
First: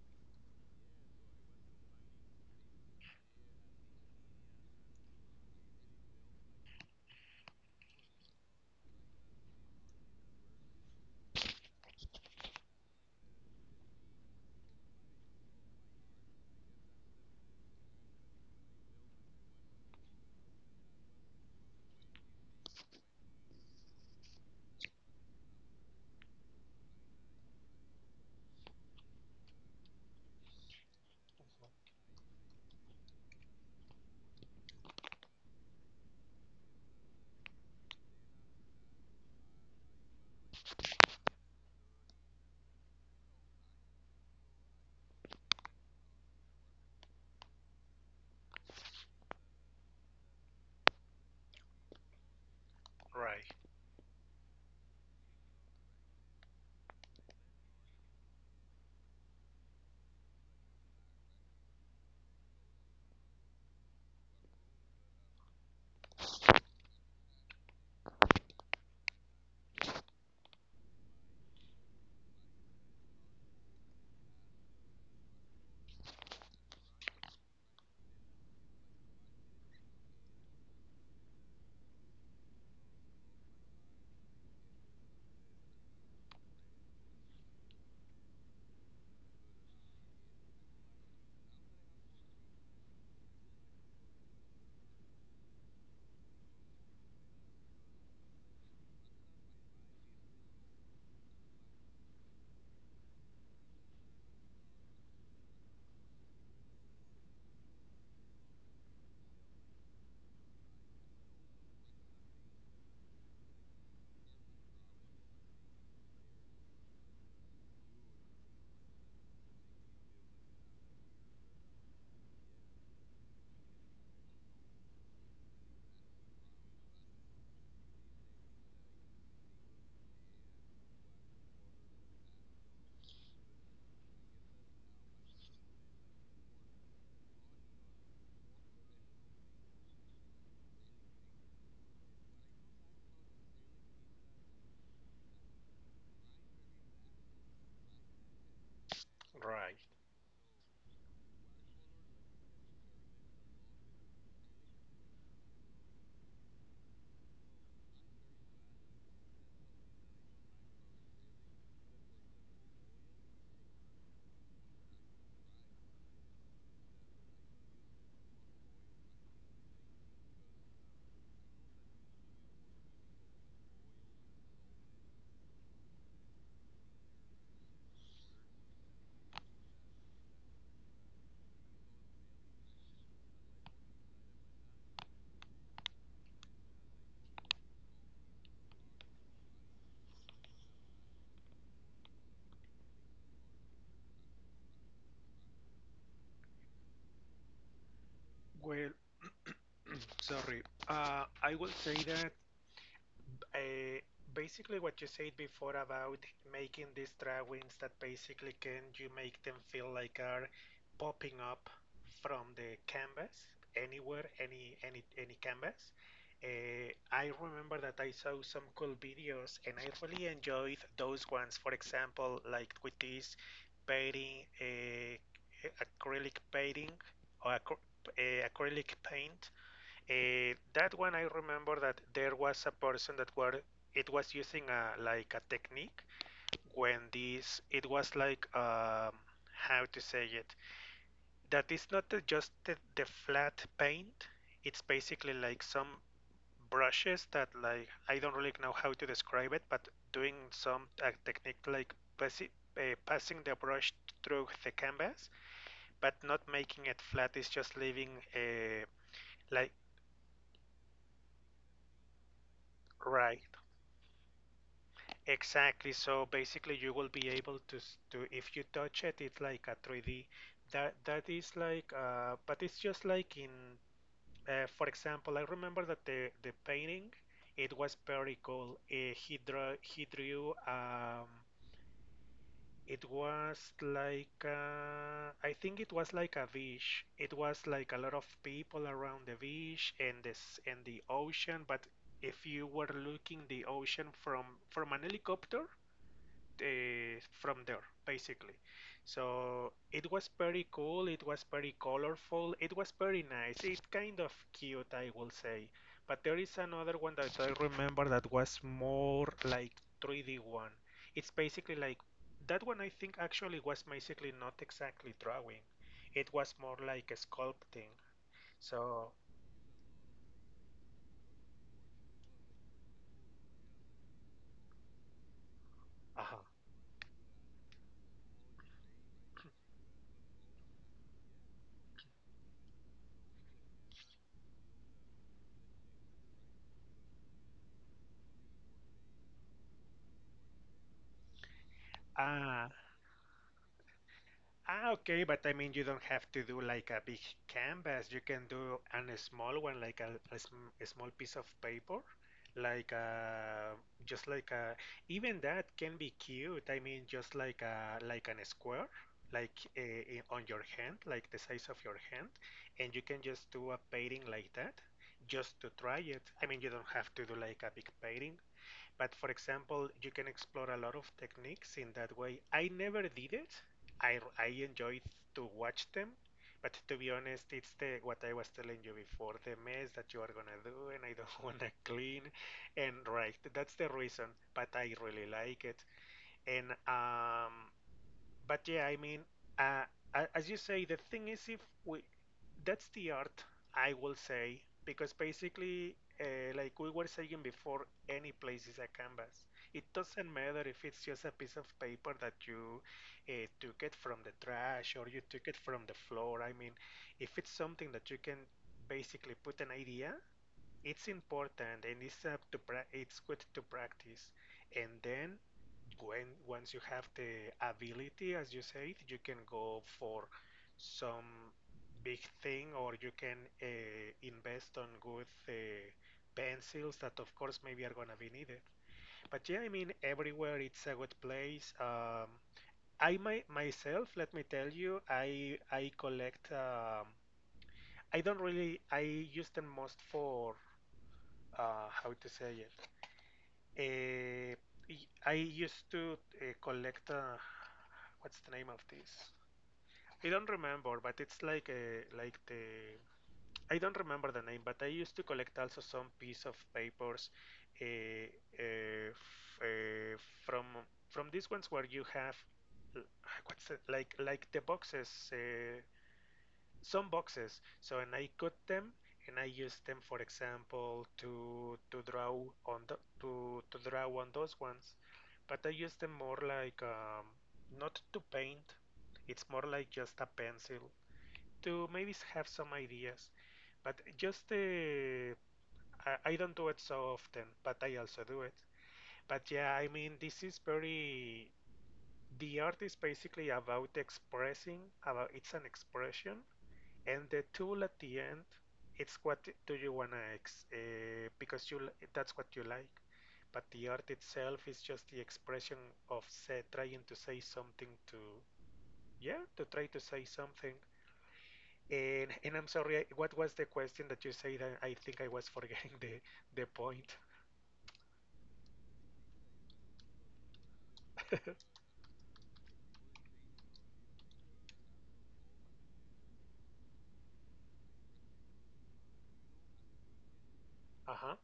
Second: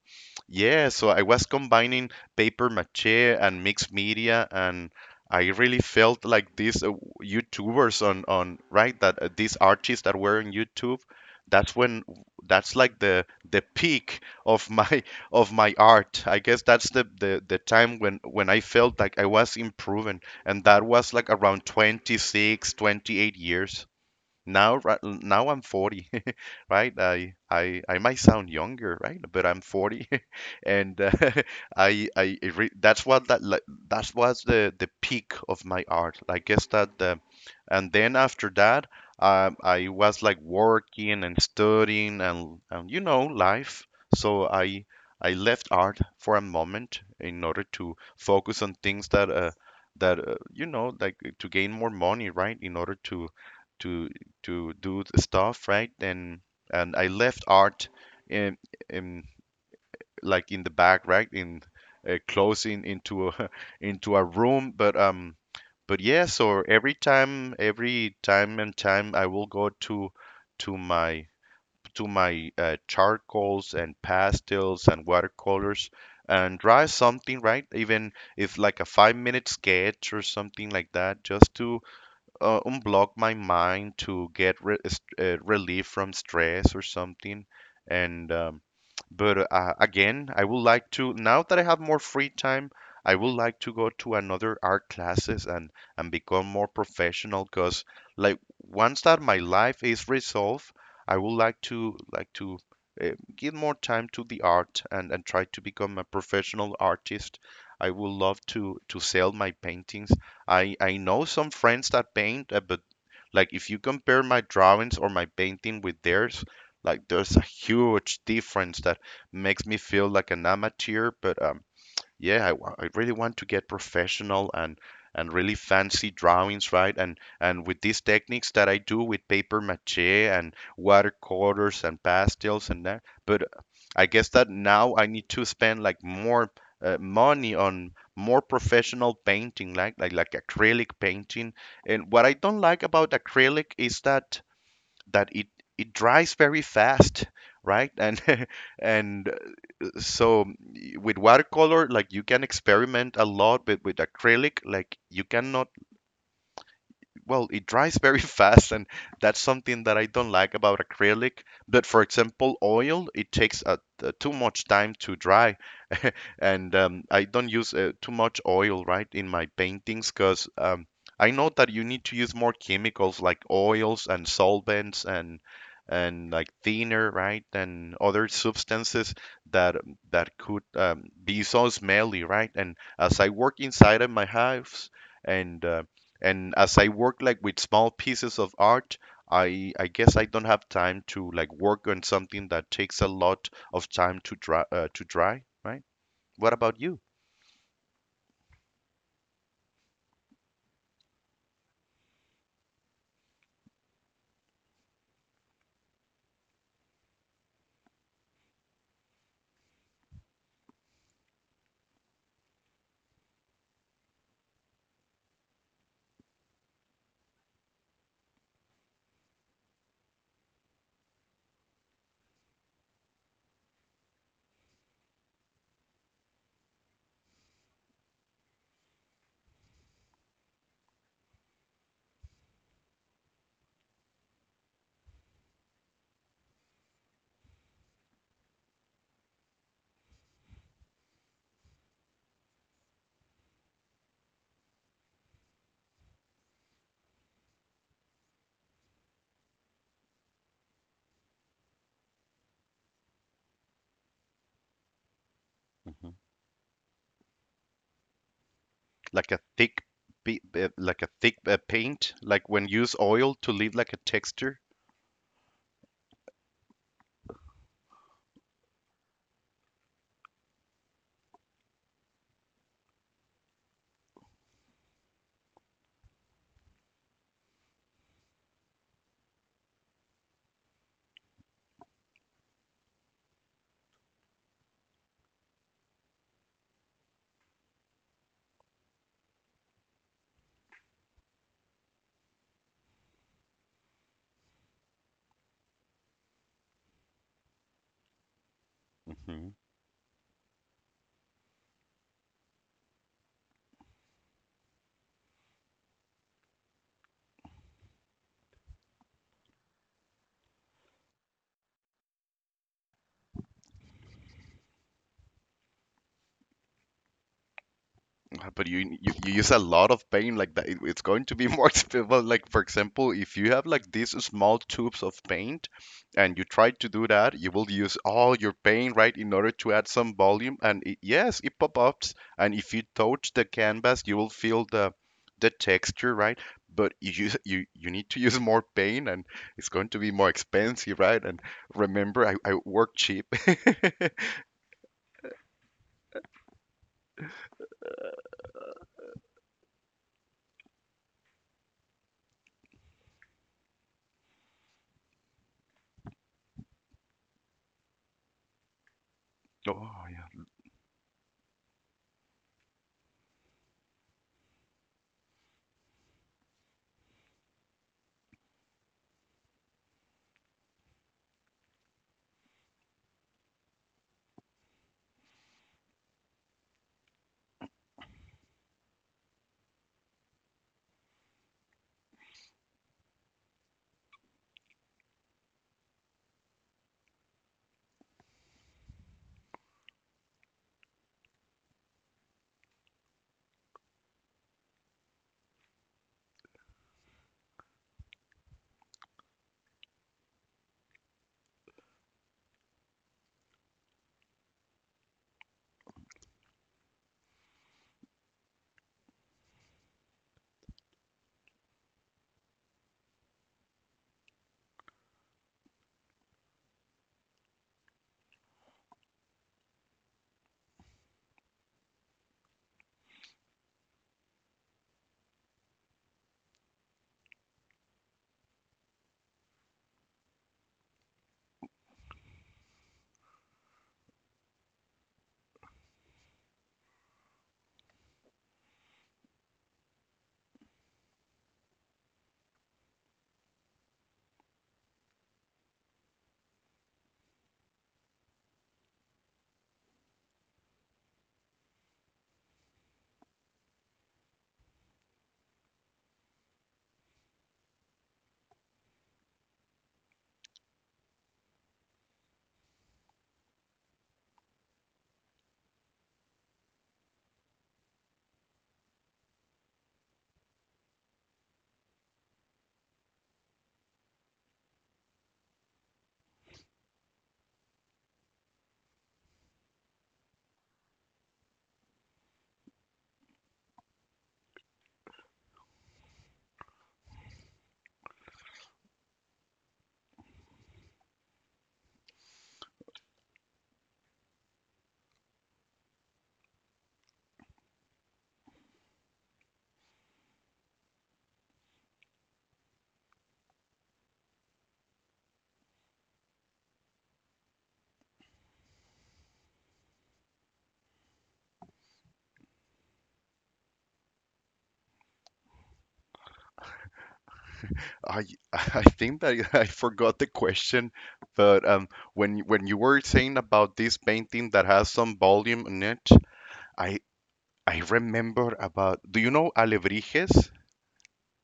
yeah, so I was combining paper mache and mixed media, and I really felt like these YouTubers on right that these artists that were on YouTube. That's when that's like the peak of my *laughs* of my art. I guess that's the time when I felt like I was improving, and that was like around 26, 28 years. Now, now I'm 40, *laughs* right? I might sound younger, right? But I'm 40, *laughs* and *laughs* I it re that's what that like, that was the peak of my art. And then after that, I was like working and studying and you know life. So I left art for a moment in order to focus on things that you know like to gain more money, right? In order to Right. to to do the stuff, right? And I left art in, in like in the back, right? In closing into a, *laughs* into a room, but yes, or every time and time, I will go to to my to my charcoals and pastels and watercolors and draw something, right? Even if like a 5 minute sketch or something like that, just to unblock my mind to get relief from stress or something. And but again, I would like to, now that I have more free time, I would like to go to another art classes and become more professional because like once that my life is resolved, I would like to give more time to the art and try to become a professional artist. I would love to sell my paintings. I know some friends that paint, but like if you compare my drawings or my painting with theirs, like there's a huge difference that makes me feel like an amateur, but yeah, I really want to get professional and really fancy drawings, right? And with these techniques that I do with paper maché and watercolors and pastels and that, but I guess that now I need to spend like more money on more professional painting, like acrylic painting. And what I don't like about acrylic is that it it dries very fast, right? And *laughs* and Right. so with watercolor, like you can experiment a lot, but with acrylic, like you cannot, well, it dries very *laughs* fast, and that's something that I don't like about acrylic. But for example, oil, it takes too much time to dry and I don't use too much oil, right, in my paintings because I know that you need to use more chemicals like oils and solvents and like thinner, right, and other substances that that could be so smelly, right? And as I work inside of my house and uh, and as I work like with small pieces of art, I guess I don't have time to like work on something that takes a lot of time to dry right? What about you? Well, sorry. I will say that uh, basically what you said before about making these drawings that basically can you make them feel like are popping up from the canvas anywhere, any canvas. I remember that I saw some cool videos and I really enjoyed those ones. For example, like with this painting, acrylic painting or acrylic paint. Uh, that one, I remember that there was a person that were it was using a like a technique when this it was like how to say it, that is not just the flat paint. It's basically like some brushes that like I don't really know how to describe it, but doing some technique like passing the brush through the canvas, Mhm. but not making it flat. It's just leaving a Like a like thick, like a thick paint, like when use oil right. to leave like a texture. Exactly. So basically, you will be able to to if you touch it, it's like a 3D. That that is like, but it's just like in, for example, I remember that the painting, it was very cool. He drew he drew. It was like I think it was like a beach. It was like a lot of people around the beach and this and the ocean. But if you were looking the ocean from an helicopter from there, basically. Mhm. So it was pretty cool, it was pretty colorful, it was pretty nice, it's kind of cute, I will say. But there is another one that I remember that was more like 3D one. It's basically like that one I think actually was basically not exactly drawing, it was more like a sculpting. Ah, but you, So you use a lot of paint like that. It's going to be more *laughs* expensive. Well, like for example, if you have like these small tubes of paint, and uh-huh. you try to do that, you will use all your paint right in order to add some volume. And it, yes, it pop ups. And if you touch the canvas, you will feel the texture, right? But you you need to use more paint, and it's going to be more expensive, right? And remember, I Ah. work cheap. *laughs* Ah, okay, but I mean, you don't have to do like a big canvas. You can do an small one, like a a small piece of paper, like just like a, even that can be cute. I mean, just like a, like an square, like Oh yeah. on your hand, like the size of your hand, and you can just do a painting like that, just to try it. I mean, you don't have to do like a big painting. But for example, you can explore a lot of techniques in that way. I never did it. I enjoyed to watch them, but to be honest, it's the what I was telling you before, the mess that you are gonna do, and I *laughs* don't wanna clean, and right, that's the reason. But I really like it, and but yeah, I mean, uh, as you say, the thing is, if we, that's the art, I will say, because basically, like we were saying before, any place is a canvas. It doesn't matter if it's just a piece of paper that you took it from the trash or you took it from the floor. I mean, if it's something that you can basically put an idea, it's important and it's up to it's good to practice. And then when once you have the ability, as you said, you can go for some big thing, or you can invest on good pencils that, of course, maybe are gonna be needed. But yeah, I mean, everywhere it's a good place. I myself, let me tell you, I collect. I don't really. I use them most for how to say it. Uh, I used to collect. What's the name of this? I don't remember, but it's like the. I don't remember the name, but I used to collect also some piece of papers uh, uh, uh, from from these ones where you have what's it like the boxes some boxes. So and I cut them and I use them, for example, to draw on the, to draw on those ones. But I use them more like not to paint. It's more like just a pencil to maybe have some ideas. But just I don't do it so often, but I also do it. But yeah, I mean this is very the art is basically about expressing, about it's an expression, and the tool at the end it's what do you wanna ex because you that's what you like, but the art itself is just the expression of say, trying to say something to yeah to try to say something. And I'm sorry, what was the question that you said? I think I was *laughs* forgetting the point. I *laughs* I think that *laughs* I forgot the question, *laughs* but when you were saying about this painting that has some volume in it, I I remember about. Do you know alebrijes? Uh-huh.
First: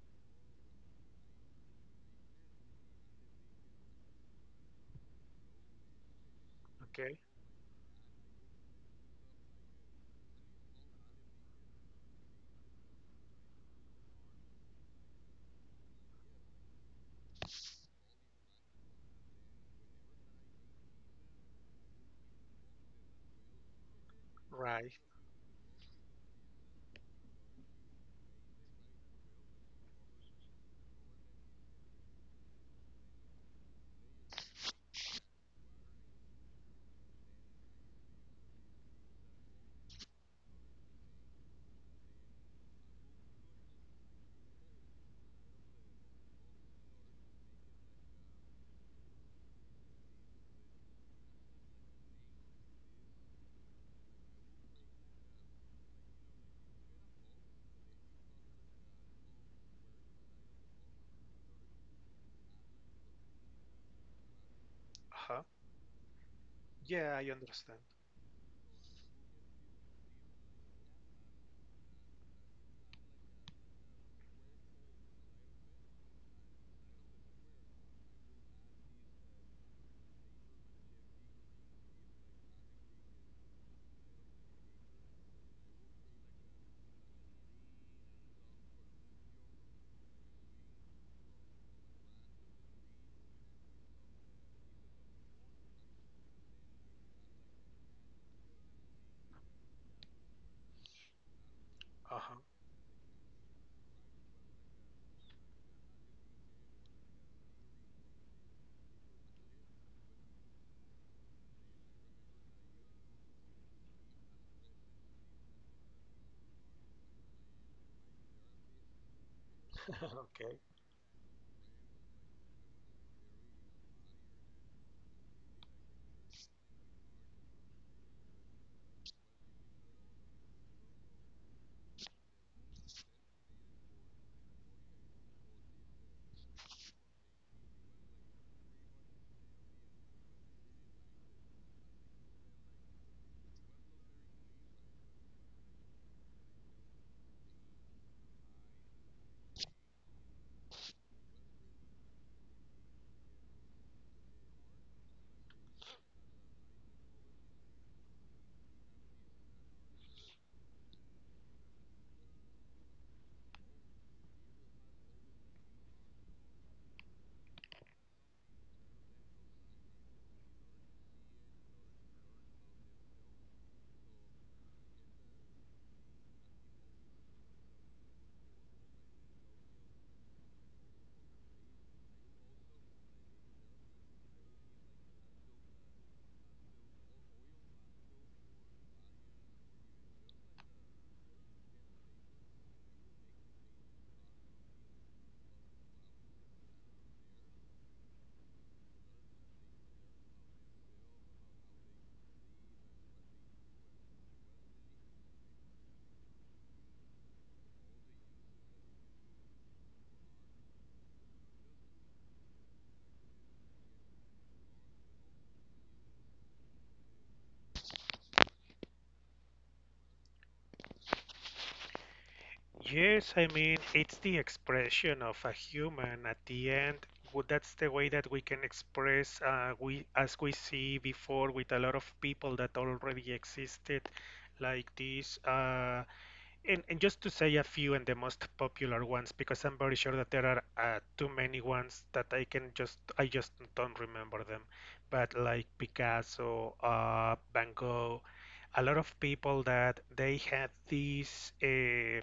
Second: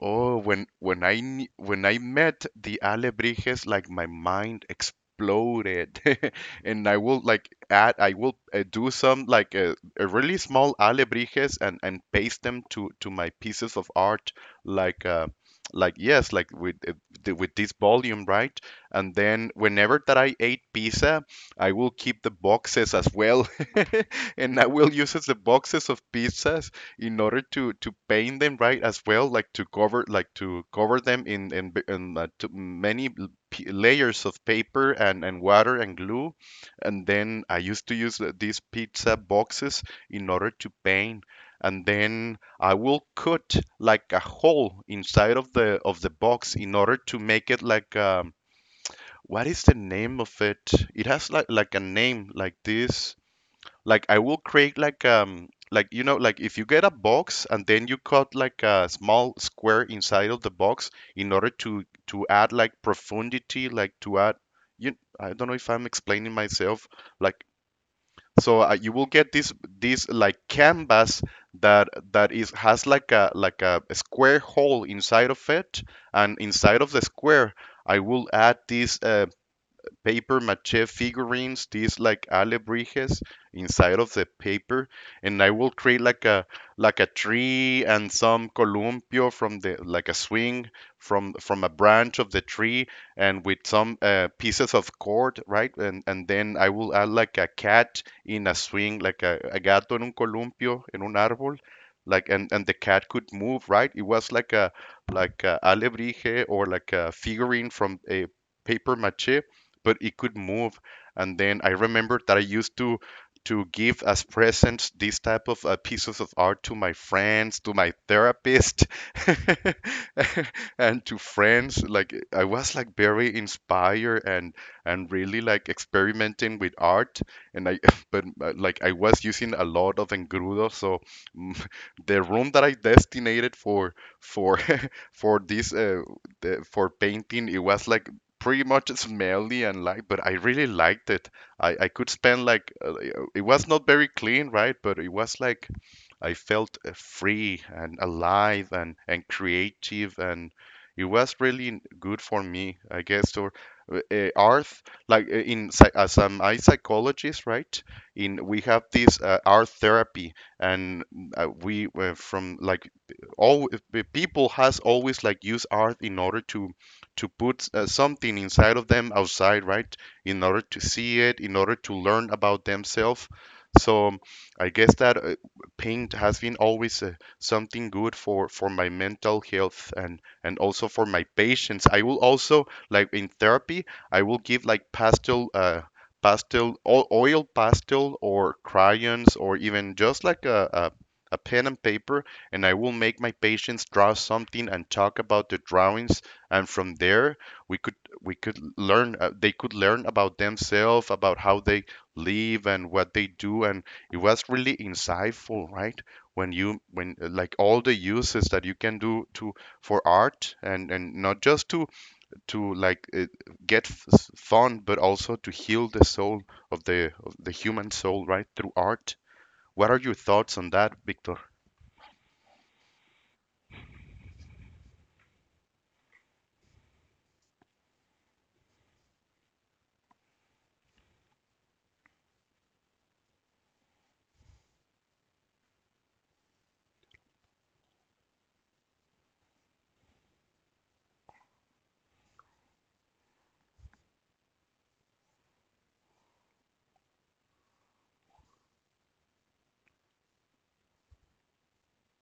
Oh, when when I met the Alebrijes, like my mind exploded, *laughs* and Okay. I will do some like a really small Alebrijes and paste them to my pieces of art, like yes, like with with this volume, right? And then whenever that I ate pizza, I will keep the boxes as well, *laughs* and I will Right. use as the boxes of pizzas in order to paint them right as well, like to cover them in to many layers of paper and water and glue, and then I used to use these pizza boxes in order to paint. And then I will cut like a hole inside of the box in order to make it like what is the name of it? It has like a name like this. Like I will create like like if you get a box and then you cut like a small square inside of the box in order to add like profundity, like to add. You, I Uh-huh. don't know if I'm explaining myself. Yeah, I Like, understand. so you will get this, like canvas that is has like a square hole inside of it, and inside of the square I will add these paper mache figurines, these like alebrijes inside of the paper, and I will create like a tree and some columpio from the, like a swing from a branch of the tree, and with some pieces of cord, right? And then I will add like a cat in a swing, like a gato en un columpio, en un árbol. Like, Uh-huh. and the cat could move, right? It was like a alebrije or like a figurine from a paper mache, but it could move. And then I remembered that I used to give as presents these type of pieces of art to my friends, to my therapist, *laughs* *laughs* Okay. and to friends. Like, I was like very inspired and really like experimenting with art. And I *laughs* but like, I was using a lot of engrudo, so, mm, *laughs* the room that I designated for for *laughs* for this for painting, it was like pretty much smelly, and like, but I really liked it. I could spend like, it was not very clean, right? But it was like, I felt free and alive and creative, and it was really good for me, I guess. Or art, like, in as I'm I psychologist, right? In we have this art therapy, and we, from like all, people has always like used art in order to put, something inside of them outside, right? In order to see it, in order to learn about themselves. So, I guess that, paint has been always, something good for my mental health, and also for my patients. I will also, like, in therapy, I will give like pastel pastel oil pastel or crayons, or even just like a pen and paper, and I will make my patients draw something and talk about the drawings. And from there, we could we could learn, they could learn about themselves, about how they live and what they do, and it was really insightful, right? When you, when, like, all the uses that you can do to for art, and not just to, like, get fun, but also to heal the soul of the human soul, right, through art. What are your thoughts on that, Victor? Yes, I mean, it's the expression of a human at the end. Well, that's the way that we can express, we as we see before with a lot of people that already existed, like this. And just to say a few and the most popular ones, because I'm very sure that there are too many ones that I can just, I just don't remember them. But like Picasso, Van Gogh, a lot of people that they had these.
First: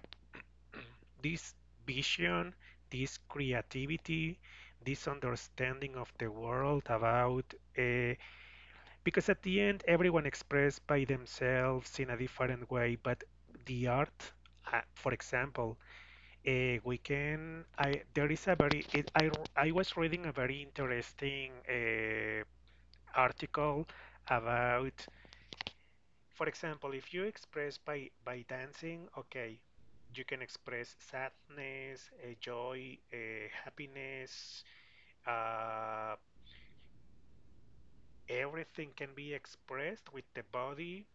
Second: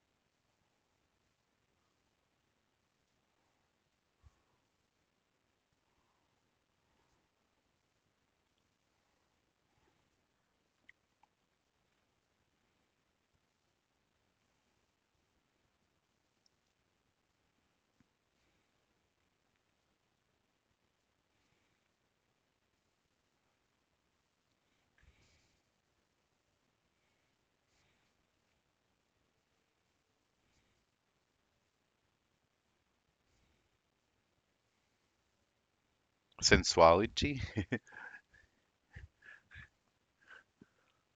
This vision, this creativity, this understanding of the world about uh, because at the end everyone expressed by themselves in a different way, but the art, for example, we can I there is a very I was reading a very interesting article about for example, if you express by dancing, okay, you can express sadness, joy, happiness. Uh, Sensuality. Everything can be expressed with the body,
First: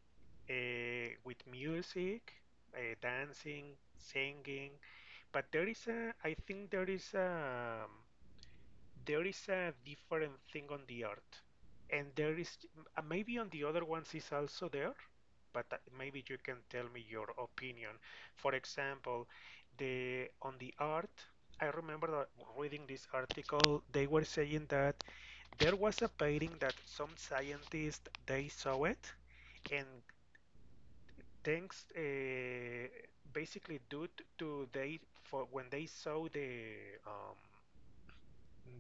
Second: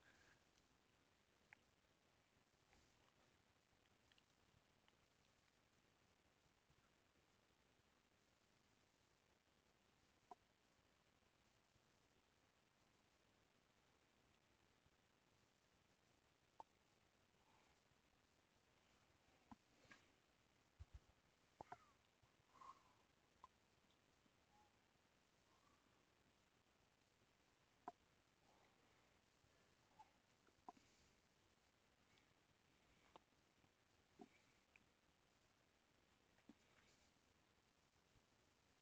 with music, dancing, singing. But there is a, I think there is a different thing on the earth, and there is maybe on the other ones is also there, but maybe you can tell me your opinion. For example, the on the earth, I remember that reading this article they were saying that there was a painting that some scientists they saw it and thanks basically due to they for when they saw the um,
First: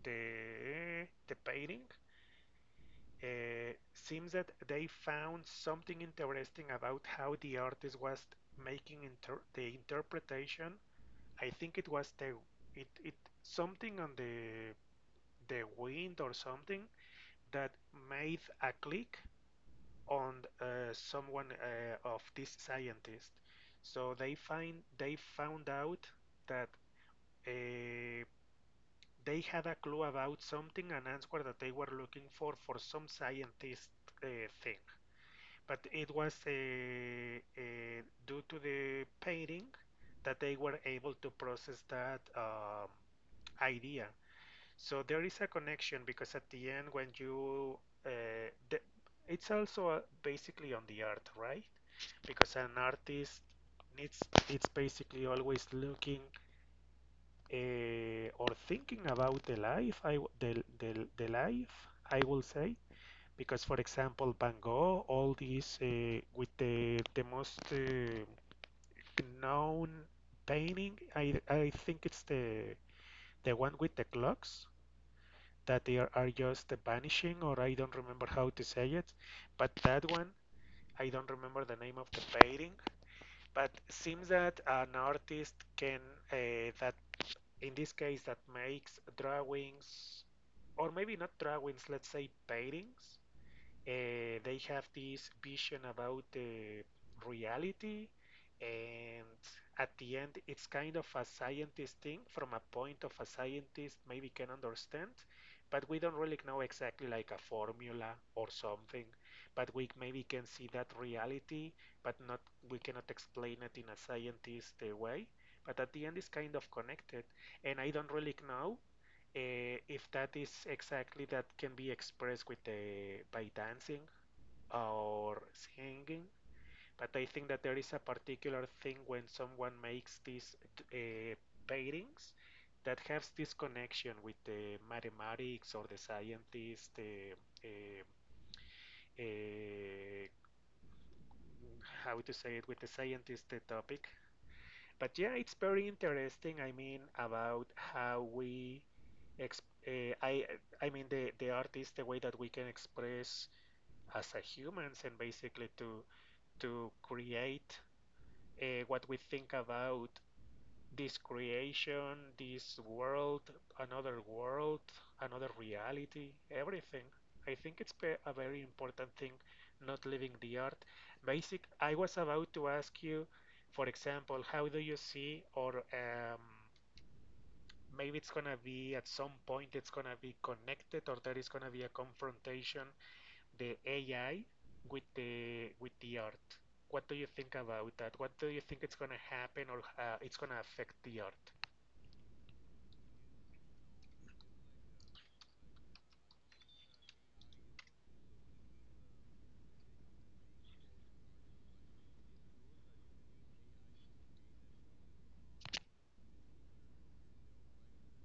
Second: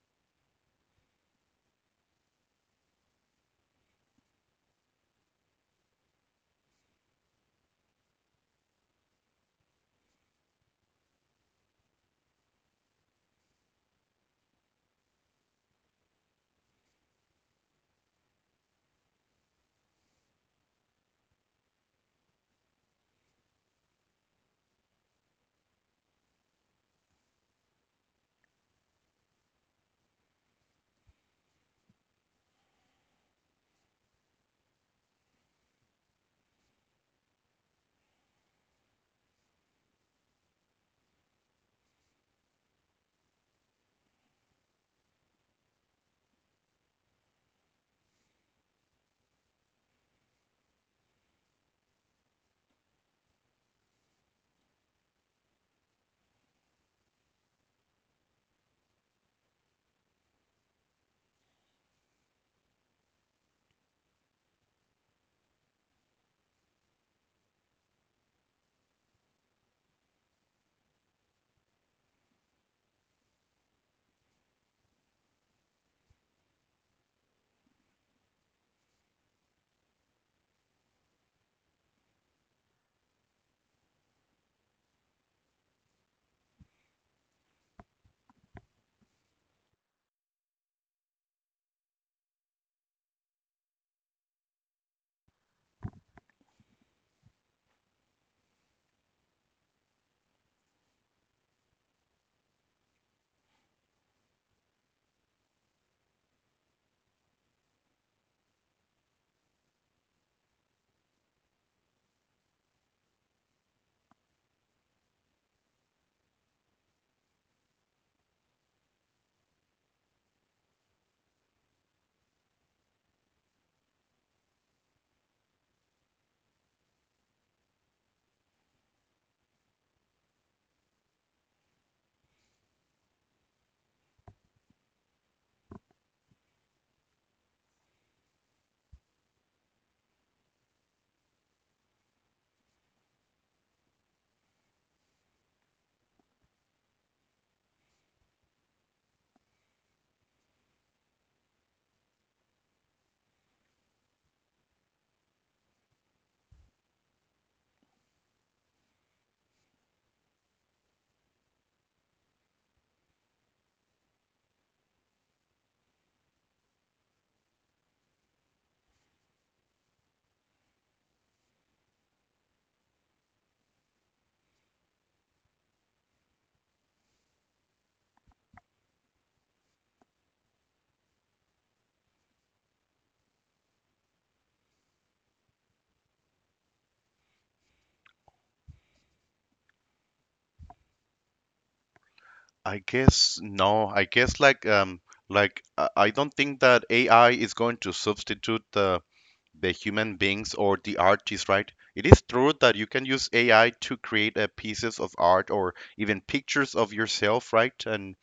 the painting seems that they found something interesting about how the artist was making the interpretation. I think it was the it something on the wind or something that made a click on someone of this scientist. So they find they found out that uh, they had a clue about something, an answer that they were looking for some scientist uh, thing. But it was due to the painting that they were able to process that idea. So there is a connection because at the end, when you, uh, the, it's also basically on the art, right? Because an artist needs, it's basically always looking or thinking about the life, the life, I will say, because for example Van Gogh, all these with the most known painting, I think it's the one with the clocks that they are just vanishing, or I don't remember how to say it, but that one. I don't remember the name of the painting, but it seems that an artist can that in this case that makes drawings, or maybe not drawings, let's say paintings. They have this vision about the reality, and at the end it's kind of a scientist thing. From a point of a scientist, maybe can understand, but we don't really know exactly, like a formula or something, but we maybe can see that reality. But not, we cannot explain it in a scientist way, but at the end it's kind of connected. And I don't really know if that is exactly that can be expressed with the by dancing or singing. But I think that there is a particular thing when someone makes these uh, paintings, that has this connection with the mathematics or the scientists, the uh, uh, how to say it, with the scientist the topic. But yeah, it's very interesting. I mean, about how we, exp uh, I, I mean, the art is the way that we can express as a humans, and basically to create what we think about this creation, this world, another reality, everything. I think it's a very important thing, not leaving the art. Basic, I was about to ask you, for example, how do you see, or maybe it's gonna be, at some point it's gonna be connected, or there is gonna be a confrontation, the AI with the art. What do you think about that? What do you think it's gonna happen, or it's gonna affect the art? I guess no. I guess like, like I don't think that AI is going to substitute the human beings or the artists, right? It is true that you can use AI to create pieces of art or even pictures of yourself, right? And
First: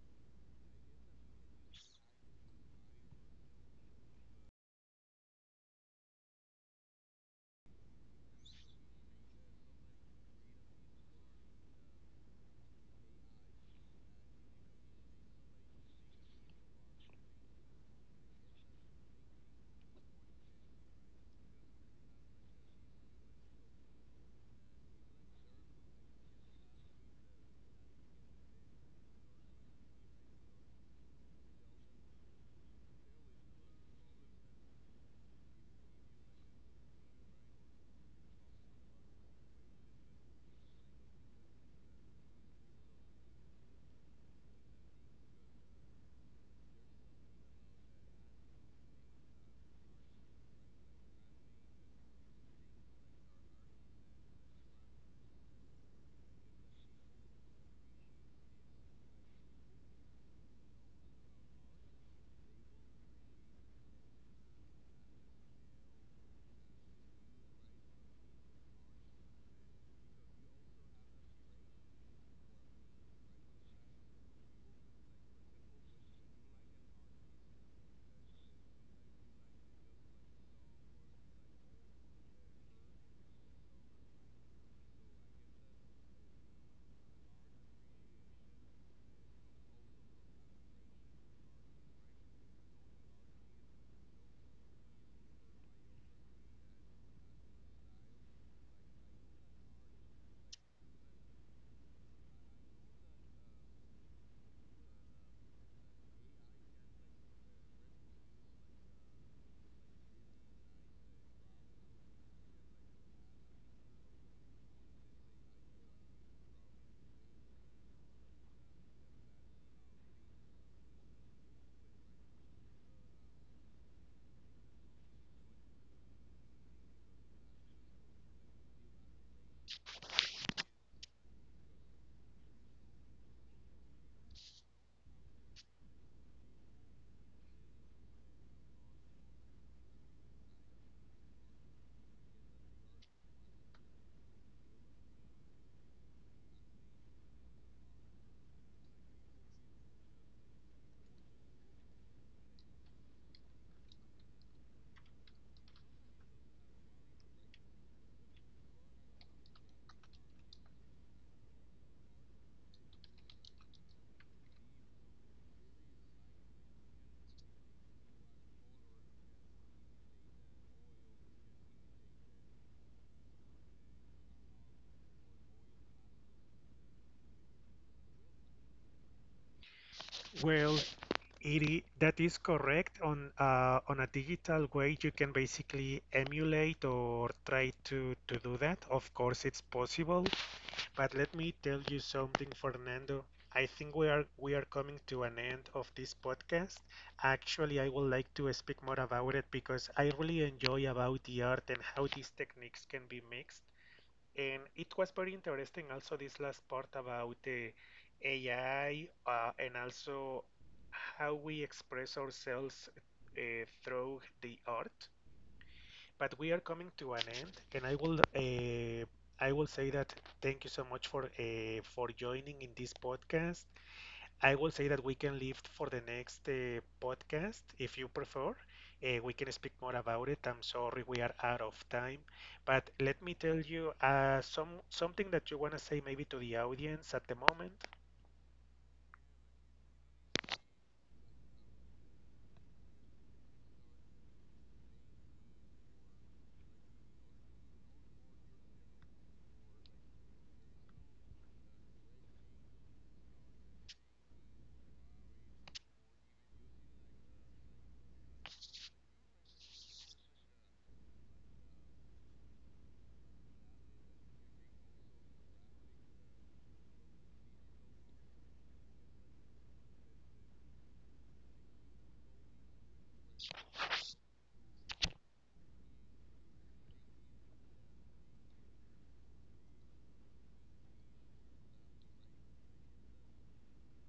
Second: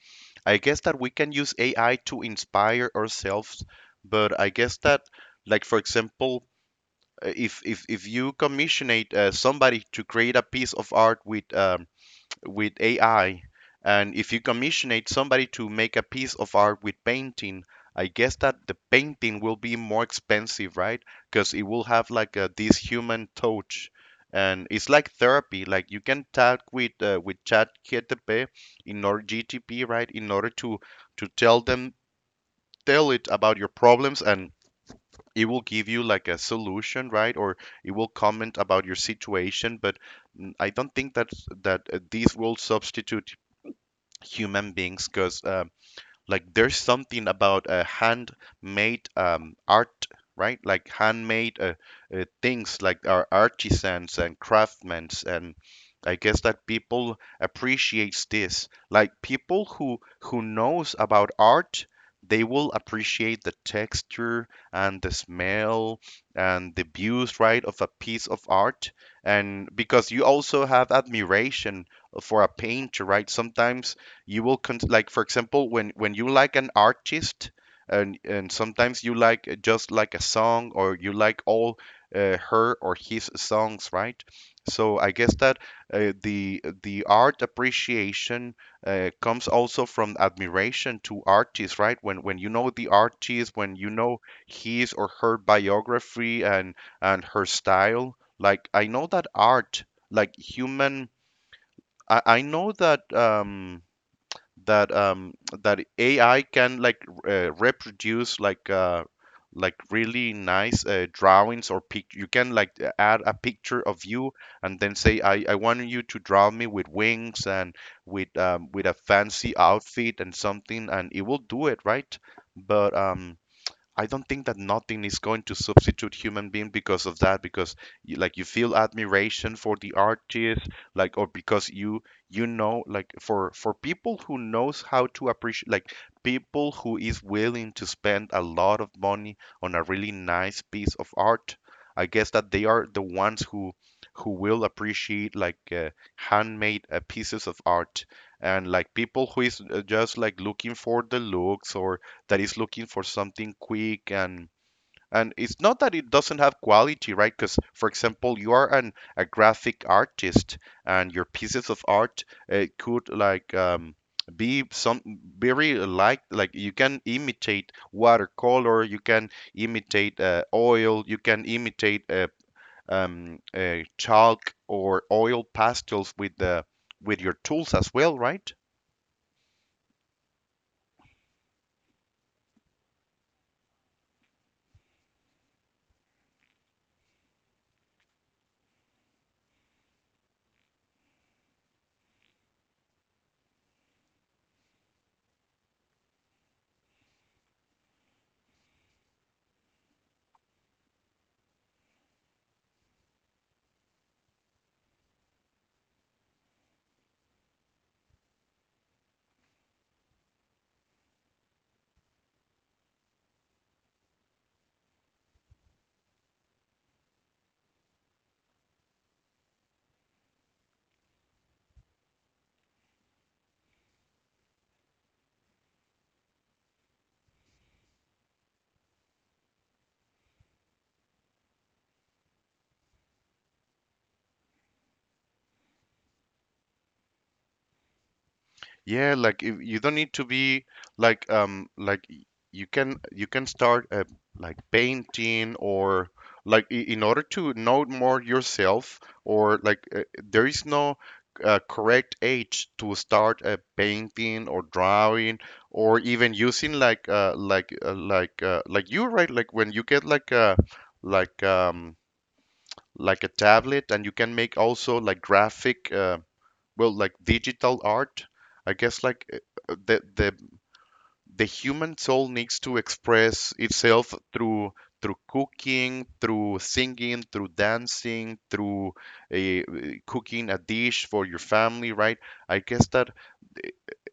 I guess that we can use AI to inspire ourselves, but I guess that, like, for example, if you commissionate, somebody to create a piece of art with, with AI. And if you commissionate somebody to make a piece of art with painting, I guess that the painting will be more expensive, right? Because it will have like a, this human touch, and it's like therapy. Like, you can talk with, with ChatGPT, in order GTP, right? In order to tell them, tell it about your problems, and it will give you like a solution, right? Or it will comment about your situation, but, I don't think that these will substitute human beings, because, like, there's something about, handmade, art, right? Like handmade, things, like our artisans and craftsmen. And I guess that people appreciates this, like people who knows about art, they will appreciate the texture and the smell and the views, right, of a piece of art. And because you also have admiration for a painter, right, sometimes you will like, for example, when you like an artist, and sometimes you like, just like a song, or you like all, her or his songs, right? So I guess that, the art appreciation, comes also from admiration to artists, right, when you know the artist, when you know his or her biography, and her style. Like, I know that art, like human. I know that that um, that AI can, like, reproduce, like, like really nice, drawings or pic. You can, like, add a picture of you, and then say, I want you to draw me with wings and with, with a fancy outfit and something, and it will do it, right? But, I don't think that nothing is going to substitute human being because of that, because you, like, you feel admiration for the artist, like, or because you know, like, for people who knows how to appreciate, like people who is willing to spend a lot of money on a really nice piece of art. I guess that they are the ones who will appreciate, like, handmade, pieces of art, and like people who is, just like looking for the looks, or that is looking for something quick, and it's not that it doesn't have quality, right? Because, for example, you are an a graphic artist, and your pieces of art, could, like, be some very, like you can imitate watercolor, you can imitate, oil, you can imitate, chalk or oil pastels with the with your tools as well, right? Well, it I that is correct. On a digital way, you can basically emulate, or try to to do that. Of course, it's possible. But let me tell you something, Fernando. I think we are coming to an end of this podcast. Actually, I would like to speak more about it because I really enjoy about the art and how these techniques can be mixed. And it was very interesting also this last part about the AI, and also how we express ourselves uh, through the art. But we are coming to an end, and I will say that thank you so much for joining in this podcast. I will say that we can leave for the next podcast if you prefer. We can speak more about it. I'm sorry we are out of time, but let me tell you something that you want to say, maybe to the audience at the moment. Yeah, like if you don't need to be, like, like you can, start a, like, painting, or like in order to know more yourself, or like, there is no, correct age to start a painting or drawing, or even using like like you, right? Like when you get like a, like um like a tablet, and you can make also, like, graphic, well, like digital art. I guess like, the human soul needs to express itself through, cooking, through singing, through dancing, through, uh, cooking a dish for your family, right? I guess that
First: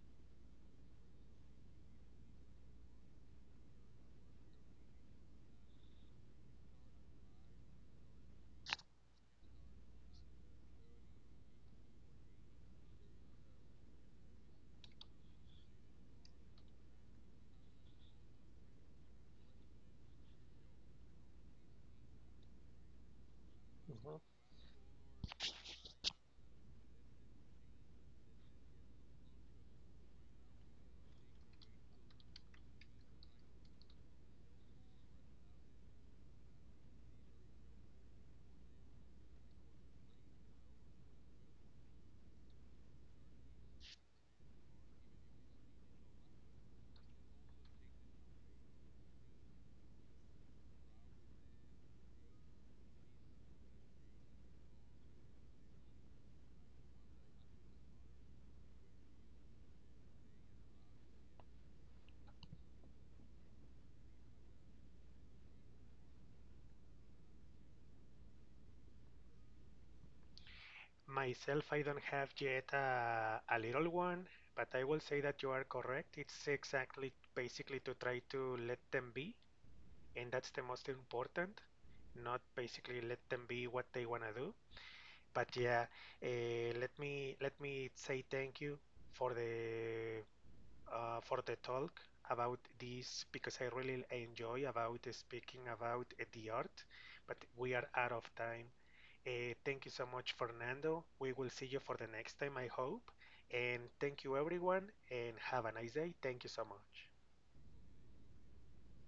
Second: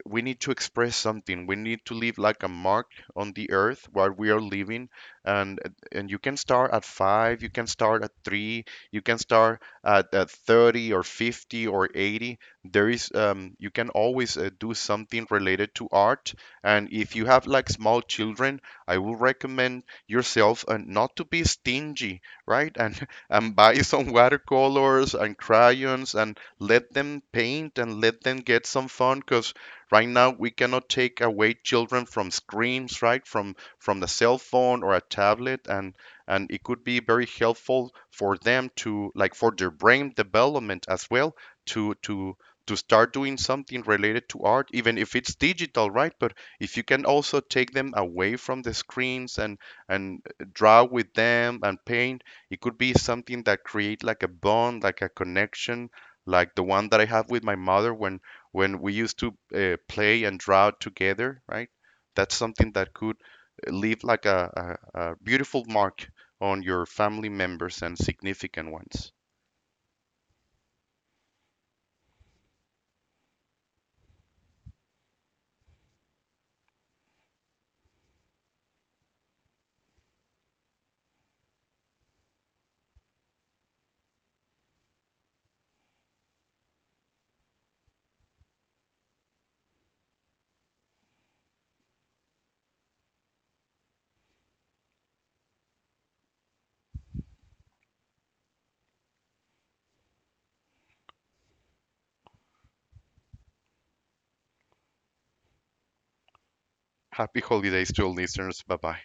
we need to express something. We need to leave like a mark on the earth where we are living, and you can start at 5, you can start at 3, you can start at 30 or 50 or 80. There is, you can always, do something related to art, and if you have like small children, I will recommend yourself, not to be stingy, right? And *laughs* and buy some Mhm. watercolors and crayons and let them paint and let them get some fun because right now, we cannot take away children from screens, right? From the cell phone or a tablet, and it could be very helpful for them to, like, for their brain development as well, to to to start doing something related to art, even if it's digital, right? But if you can also take them away from the screens, and and draw with them and paint, it could be something that create like a bond, like a connection, like the one that I have with my mother, when we used to, play and draw together, right? That's something that could, leave like a beautiful mark on your family members and significant ones. Myself, I don't have yet a little one, but I will say that you are correct. It's exactly basically to try to let them be, and that's the most important. Not basically, let them be what they want to do. But yeah, let me say thank you for the for the talk about this, because I really enjoy about speaking about the art. But we are out of time. Thank you so much, Fernando. We will see you for the next time, I hope. And thank you, everyone, and have a nice day. Thank you so much. Happy holidays to all listeners. Bye bye.